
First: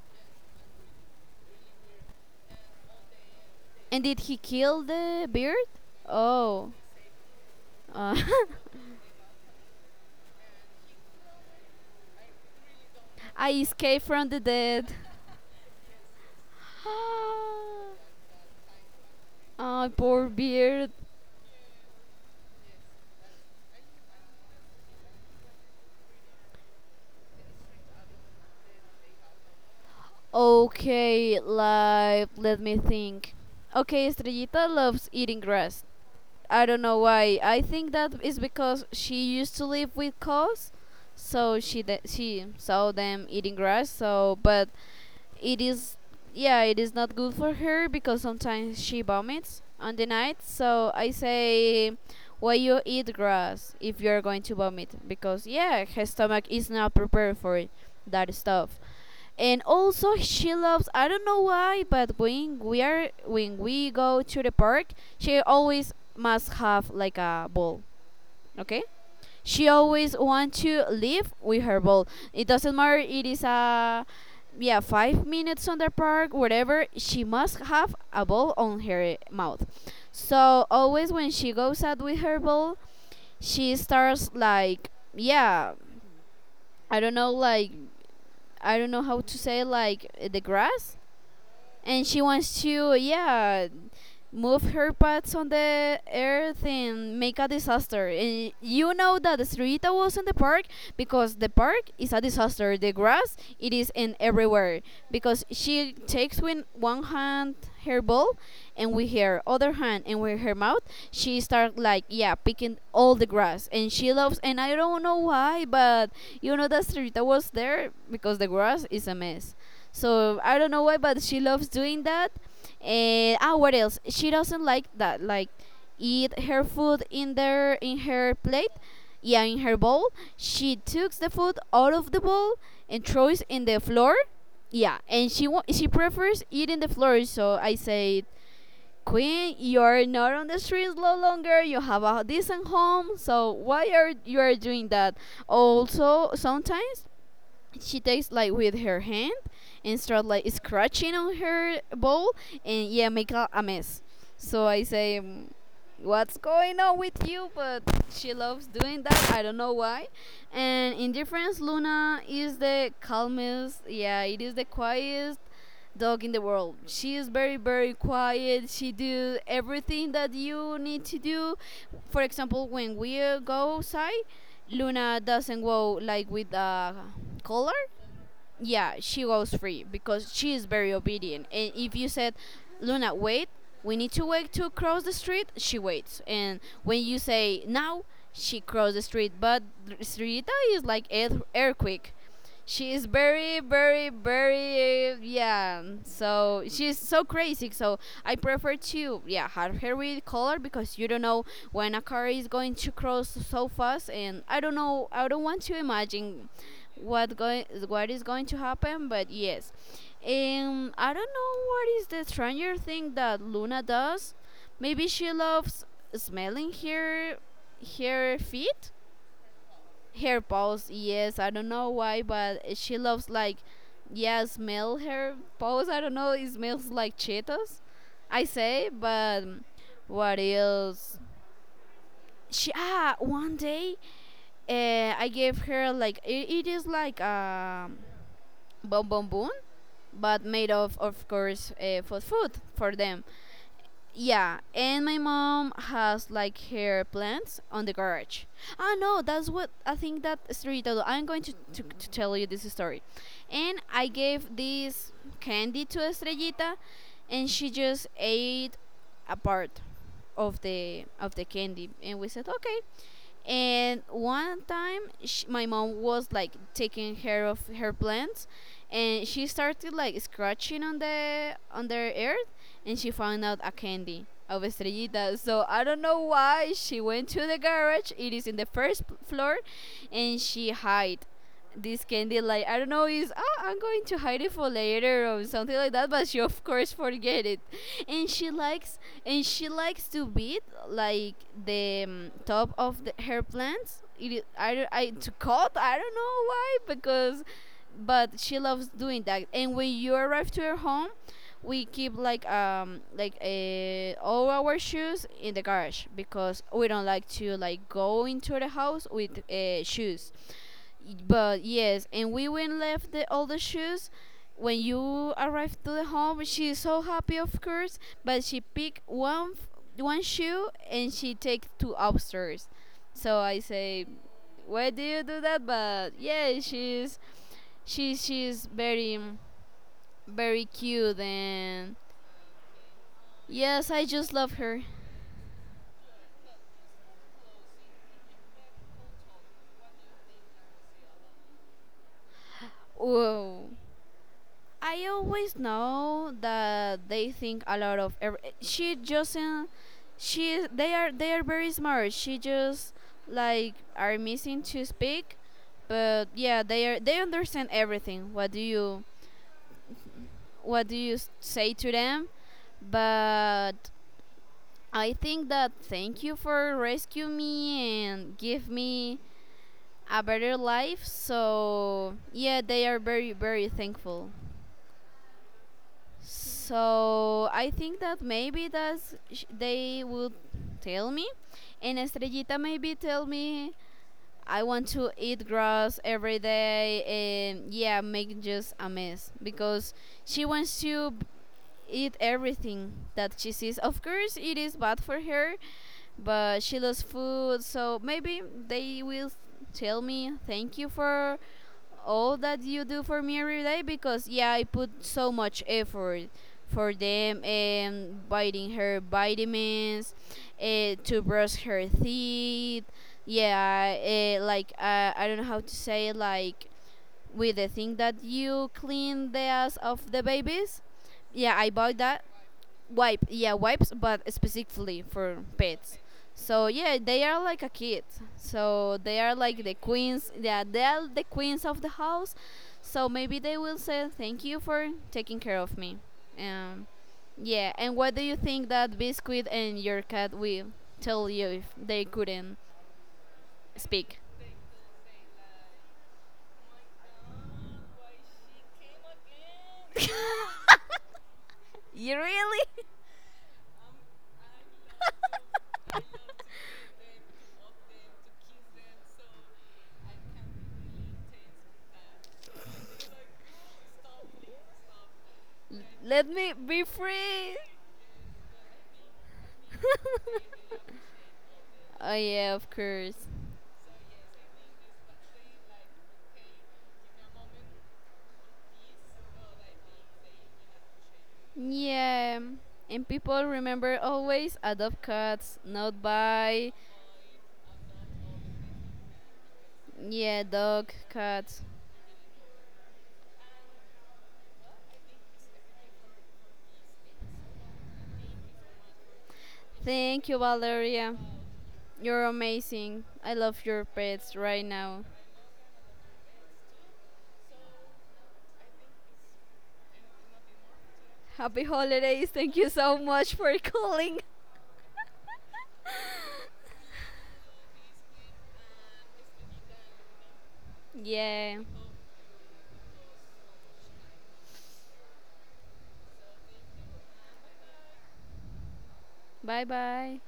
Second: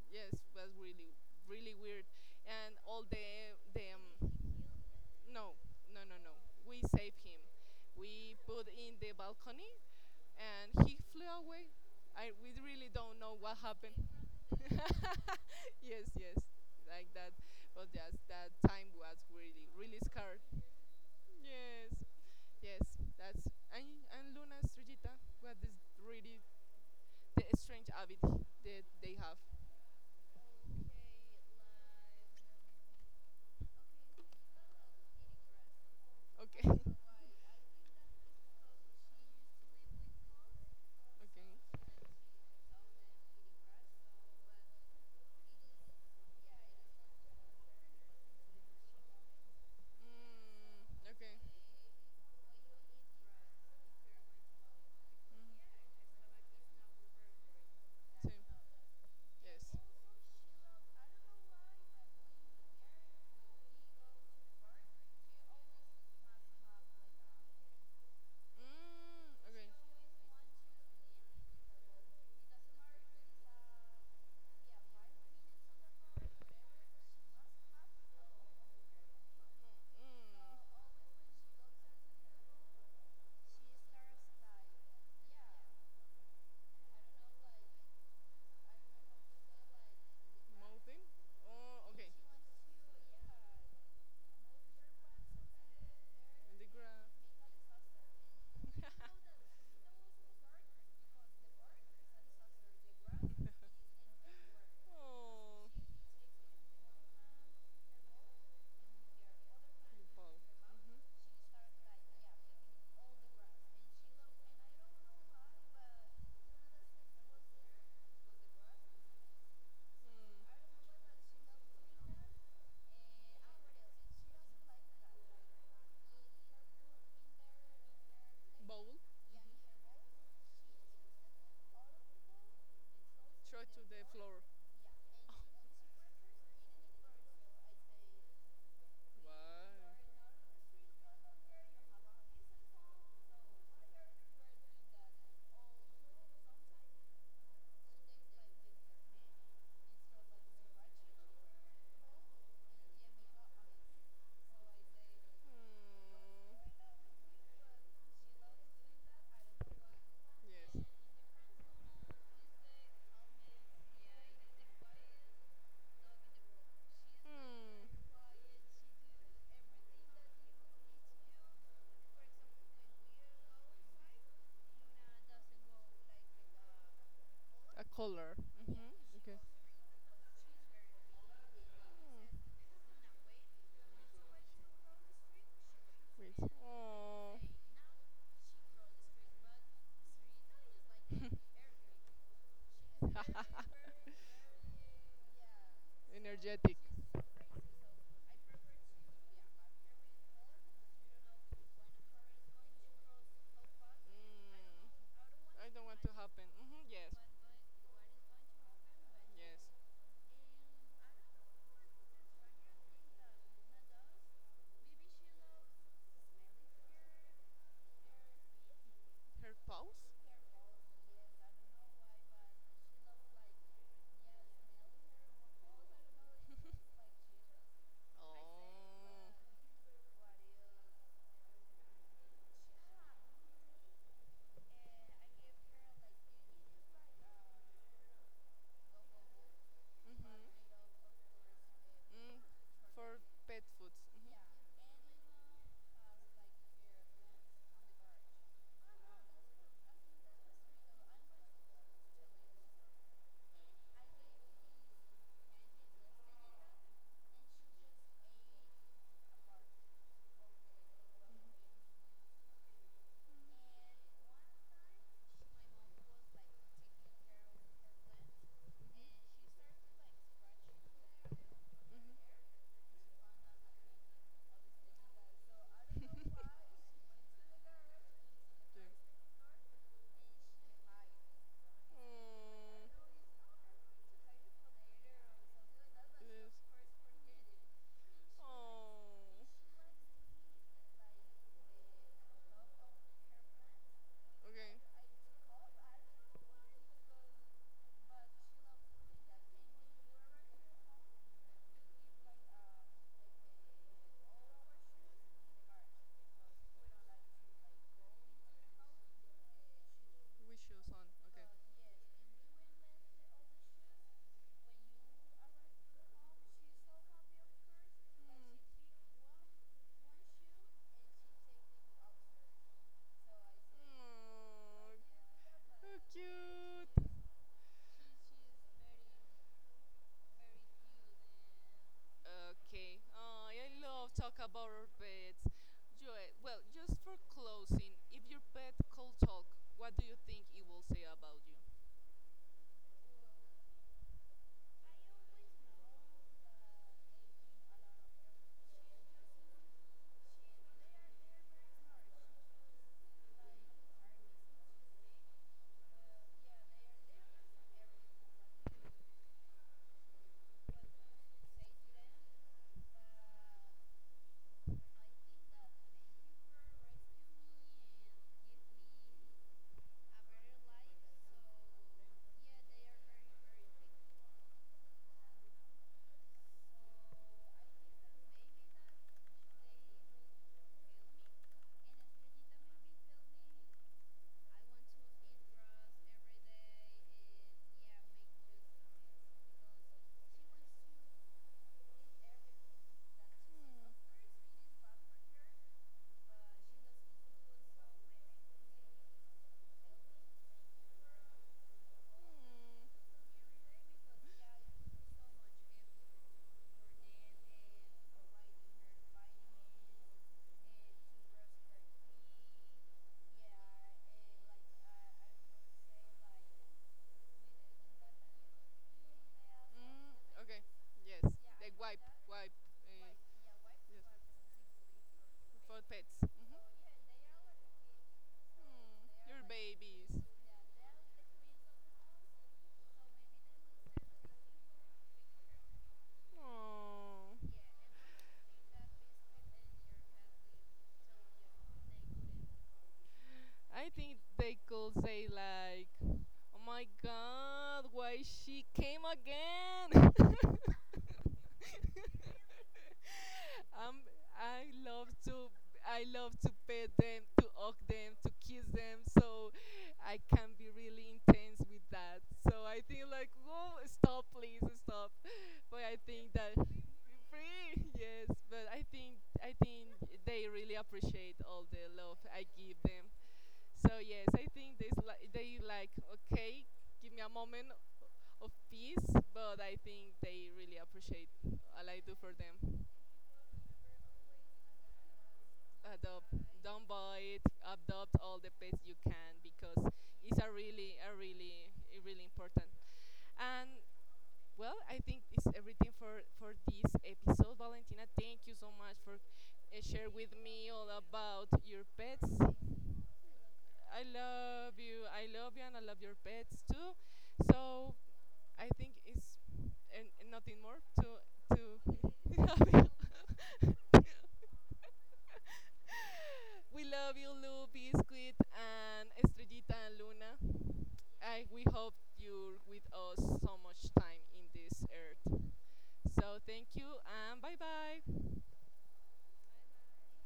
A: yes, was really really weird, and all the the
B: And did
A: um,
B: he kill the
A: no
B: beard?
A: no no no,
B: Oh,
A: we saved him,
B: uh,
A: we put in the balcony, and he flew away. I we really don't know
B: I
A: what happened.
B: escaped from the dead.
A: Yes, yes, like that, but yes that time was really
B: Ah,
A: really
B: poor
A: scared.
B: beard.
A: Yes, yes, that's and Luna Estrellita was this really the strange habit that they have.
B: Okay, like, let me think. Okay, Estrellita loves eating grass. I
A: Okay.
B: don't
A: Okay.
B: know why. I think that is because she used to live with cows, so she saw them eating grass. So, but it is, yeah, it is not good for her because sometimes she vomits on the night. So
A: Mm,
B: I
A: okay.
B: say, why you eat grass if you are going to vomit? Because yeah, her stomach is not prepared for
A: Two.
B: that stuff. And
A: Yes.
B: also she loves, I don't know why, but when we are, when we go to the park, she always must have like a ball. Okay,
A: Mm, okay.
B: she always want to live with her ball. It doesn't matter, it is a, yeah, 5 minutes on the park, whatever, she must have a ball on her mouth.
A: Mm,
B: So always when she goes out with her ball, she starts like, yeah, I don't know, like, I don't know how to say, like the grass,
A: mouthing? Oh,
B: and
A: okay.
B: she wants to, yeah, move her parts on the
A: The
B: earth
A: grass.
B: and make a disaster. And you know that Estrellita was in the park because the park is a disaster, the grass it is in everywhere, because
A: Oh,
B: she takes with one hand her ball, and with her other hand
A: you
B: and
A: fall.
B: with her mouth
A: Mhm.
B: she starts like, yeah, picking all the grass, and she loves, and I don't know why, but you know that Estrellita was there because the grass is a mess. So I
A: Mm.
B: don't know why, but she loves doing that. And ah, what else? She doesn't like that, like eat her food in there in her plate.
A: Bowl.
B: Yeah, in her bowl. She takes the food out of the bowl and throws
A: Throw
B: in the
A: to the
B: floor.
A: floor.
B: Yeah, and she prefers eating the floor. So I said, Queen, you
A: Why?
B: are not on the streets no longer. You have a decent home. So why are you are doing that? Also, sometimes she takes like with her hand and start like scratching on her bowl, and yeah, make a mess. So I say, "Mm, what's going
A: Mm,
B: on with you?" But she loves doing that, I don't know why.
A: yes.
B: And in difference, luna is the calmest, yeah, it is the quietest dog in the world. She is very
A: Mm,
B: very quiet, she do everything that you need to do. For example, when we go outside, Luna doesn't go like with a color.
A: a color. Hmm.
B: Yeah, she
A: Okay.
B: goes free because she is very obedient. And if you said,
A: Mm.
B: Luna, wait, we need to wait to cross the street, she waits.
A: Wait.
B: And when you
A: Oh.
B: say now, she crosses the street. But Sririta is like earthquake. She is very, very, very, yeah. So
A: Energetic.
B: she's so crazy. So I prefer to, yeah, have her with color because you don't know when a car is going to cross so fast, and I
A: Mm,
B: don't know. I don't want
A: I
B: to
A: don't want to
B: imagine
A: happen. Hmm, yes.
B: what going what is going to happen. But
A: Yes.
B: yes, um, I don't know what is the stranger thing that luna does. Maybe she loves smelling her her feet,
A: Her pose.
B: her paws, yes, I don't know why, but she loves like, yeah, smell her paws, I don't know, it smells like cheetos, I say.
A: Oh.
B: But what else, she, ah, one day, I gave her like, it is like, um, Bon Bon Bon, but made
A: Hmm.
B: of course, for
A: Mm,
B: food for
A: for
B: them.
A: pet foods.
B: Yeah, and my mom has like her plants on the garage. Ah, no, that's what I think that story told. I'm going to tell you this story. And I gave this candy to Estrellita, and she just ate a part of the candy, and we said okay. And one time, sh my mom was like taking care of her plants, and she started like scratching on the
A: Mm-hmm.
B: earth, and she found out a candy of estrellita. So I don't know
A: Yeah.
B: why she went to the garage. It is in the first floor, and she hide this candy like, I
A: Oh.
B: don't know,
A: Yes.
B: is, oh, I'm going to hide it for later, or something like that, but she of course forget it. And she likes, and she
A: Oh.
B: likes to beat, like the top of the, her plants, it, I,
A: Okay.
B: I, to cut, I don't know why, because, but she loves doing that. And when you arrive to her home, we keep like all our shoes in the garage because we don't like to like go into the house with shoes.
A: Wish you son.
B: Y-
A: Okay.
B: But yes, and we went left the all the shoes. When you arrived to the home, she is so happy, of course. But
A: Mm.
B: she picked one shoe, and she take two upstairs. So I say, why
A: Oh,
B: do you do that?
A: so
B: But yeah,
A: cute.
B: she's she's very very cute, and
A: Okay. Oh, I
B: yes, I
A: love
B: just
A: talk
B: love
A: about
B: her.
A: our pets. Joy, well, just for closing, if your pet could talk, what do you think it will say about you?
B: Whoa. I always know that they think a lot of. Every, she doesn't. She, they are very smart. She just like are missing to speak, but yeah, they are, they understand everything. What do you, what do you say to them? But I think that, thank you for rescue me and give me a better life. So yeah, they are very very thankful. So I think that maybe that's they would tell me, and Estrellita maybe tell me, I want to eat grass every day, and yeah, make just a mess because she wants to eat everything that she sees.
A: Hmm.
B: Of course, it is bad for her, but she loves food, so maybe they will tell me thank you for all that you do
A: Hmm.
B: for me every day, because yeah, I put so much effort for them, and biting her vitamins, to brush her teeth. Yeah, like, I don't know how to say it, like with the thing that you clean the ass of
A: Mm,
B: the
A: okay.
B: babies.
A: Yes.
B: Yeah, I
A: They
B: bought
A: wipe,
B: that
A: wipe. Uh, yes.
B: wipe. Yeah, wipes, but specifically for
A: For
B: pets.
A: pets. Mm-hmm.
B: So yeah, they are like a
A: Hmm.
B: kid. So they are
A: Your
B: like the
A: babies.
B: queens. Yeah, they are the queens of the house. So maybe they will say thank you for taking care of me. Um,
A: Oh.
B: yeah. And what do you think that biscuit and your cat will tell you if they couldn't
A: I
B: speak?
A: think they could say like, "Oh my God, why she came again?"
B: You really?
A: um, I love to, I love to pet them, to hug them, to kiss them. So I can be really intense with that. So I think like, oh, stop, please, stop.
B: L-
A: But I
B: Let
A: think
B: me
A: that
B: be free.
A: free, yes. But I think they really appreciate all the
B: Oh
A: love I
B: yeah, of
A: give them.
B: course.
A: So yes, I think this li- they like okay, give me a moment of peace, but I think they really appreciate all I do for
B: Yeah.
A: them.
B: And people, remember, always adopt cats, not
A: Adopt,
B: buy.
A: don't buy it. Adopt all the pets you can because it's
B: Yeah,
A: a
B: dog,
A: really, a
B: cats.
A: really, a really important. And well, I think it's everything for this episode, Valentina. Thank you so much for share
B: Thank you,
A: with me all
B: Valeria.
A: about your
B: You're
A: pets.
B: amazing. I love your
A: I
B: pets right
A: love
B: now.
A: you. I love you, and I love your pets too. So I think it's and nothing more to
B: Happy holidays. Thank you
A: to.
B: so much for calling.
A: We love you, Lou, Biscuit, and Estrellita and Luna. I
B: Yeah.
A: we hope you're with us so much time in this earth. So thank you and bye bye.
B: Bye bye.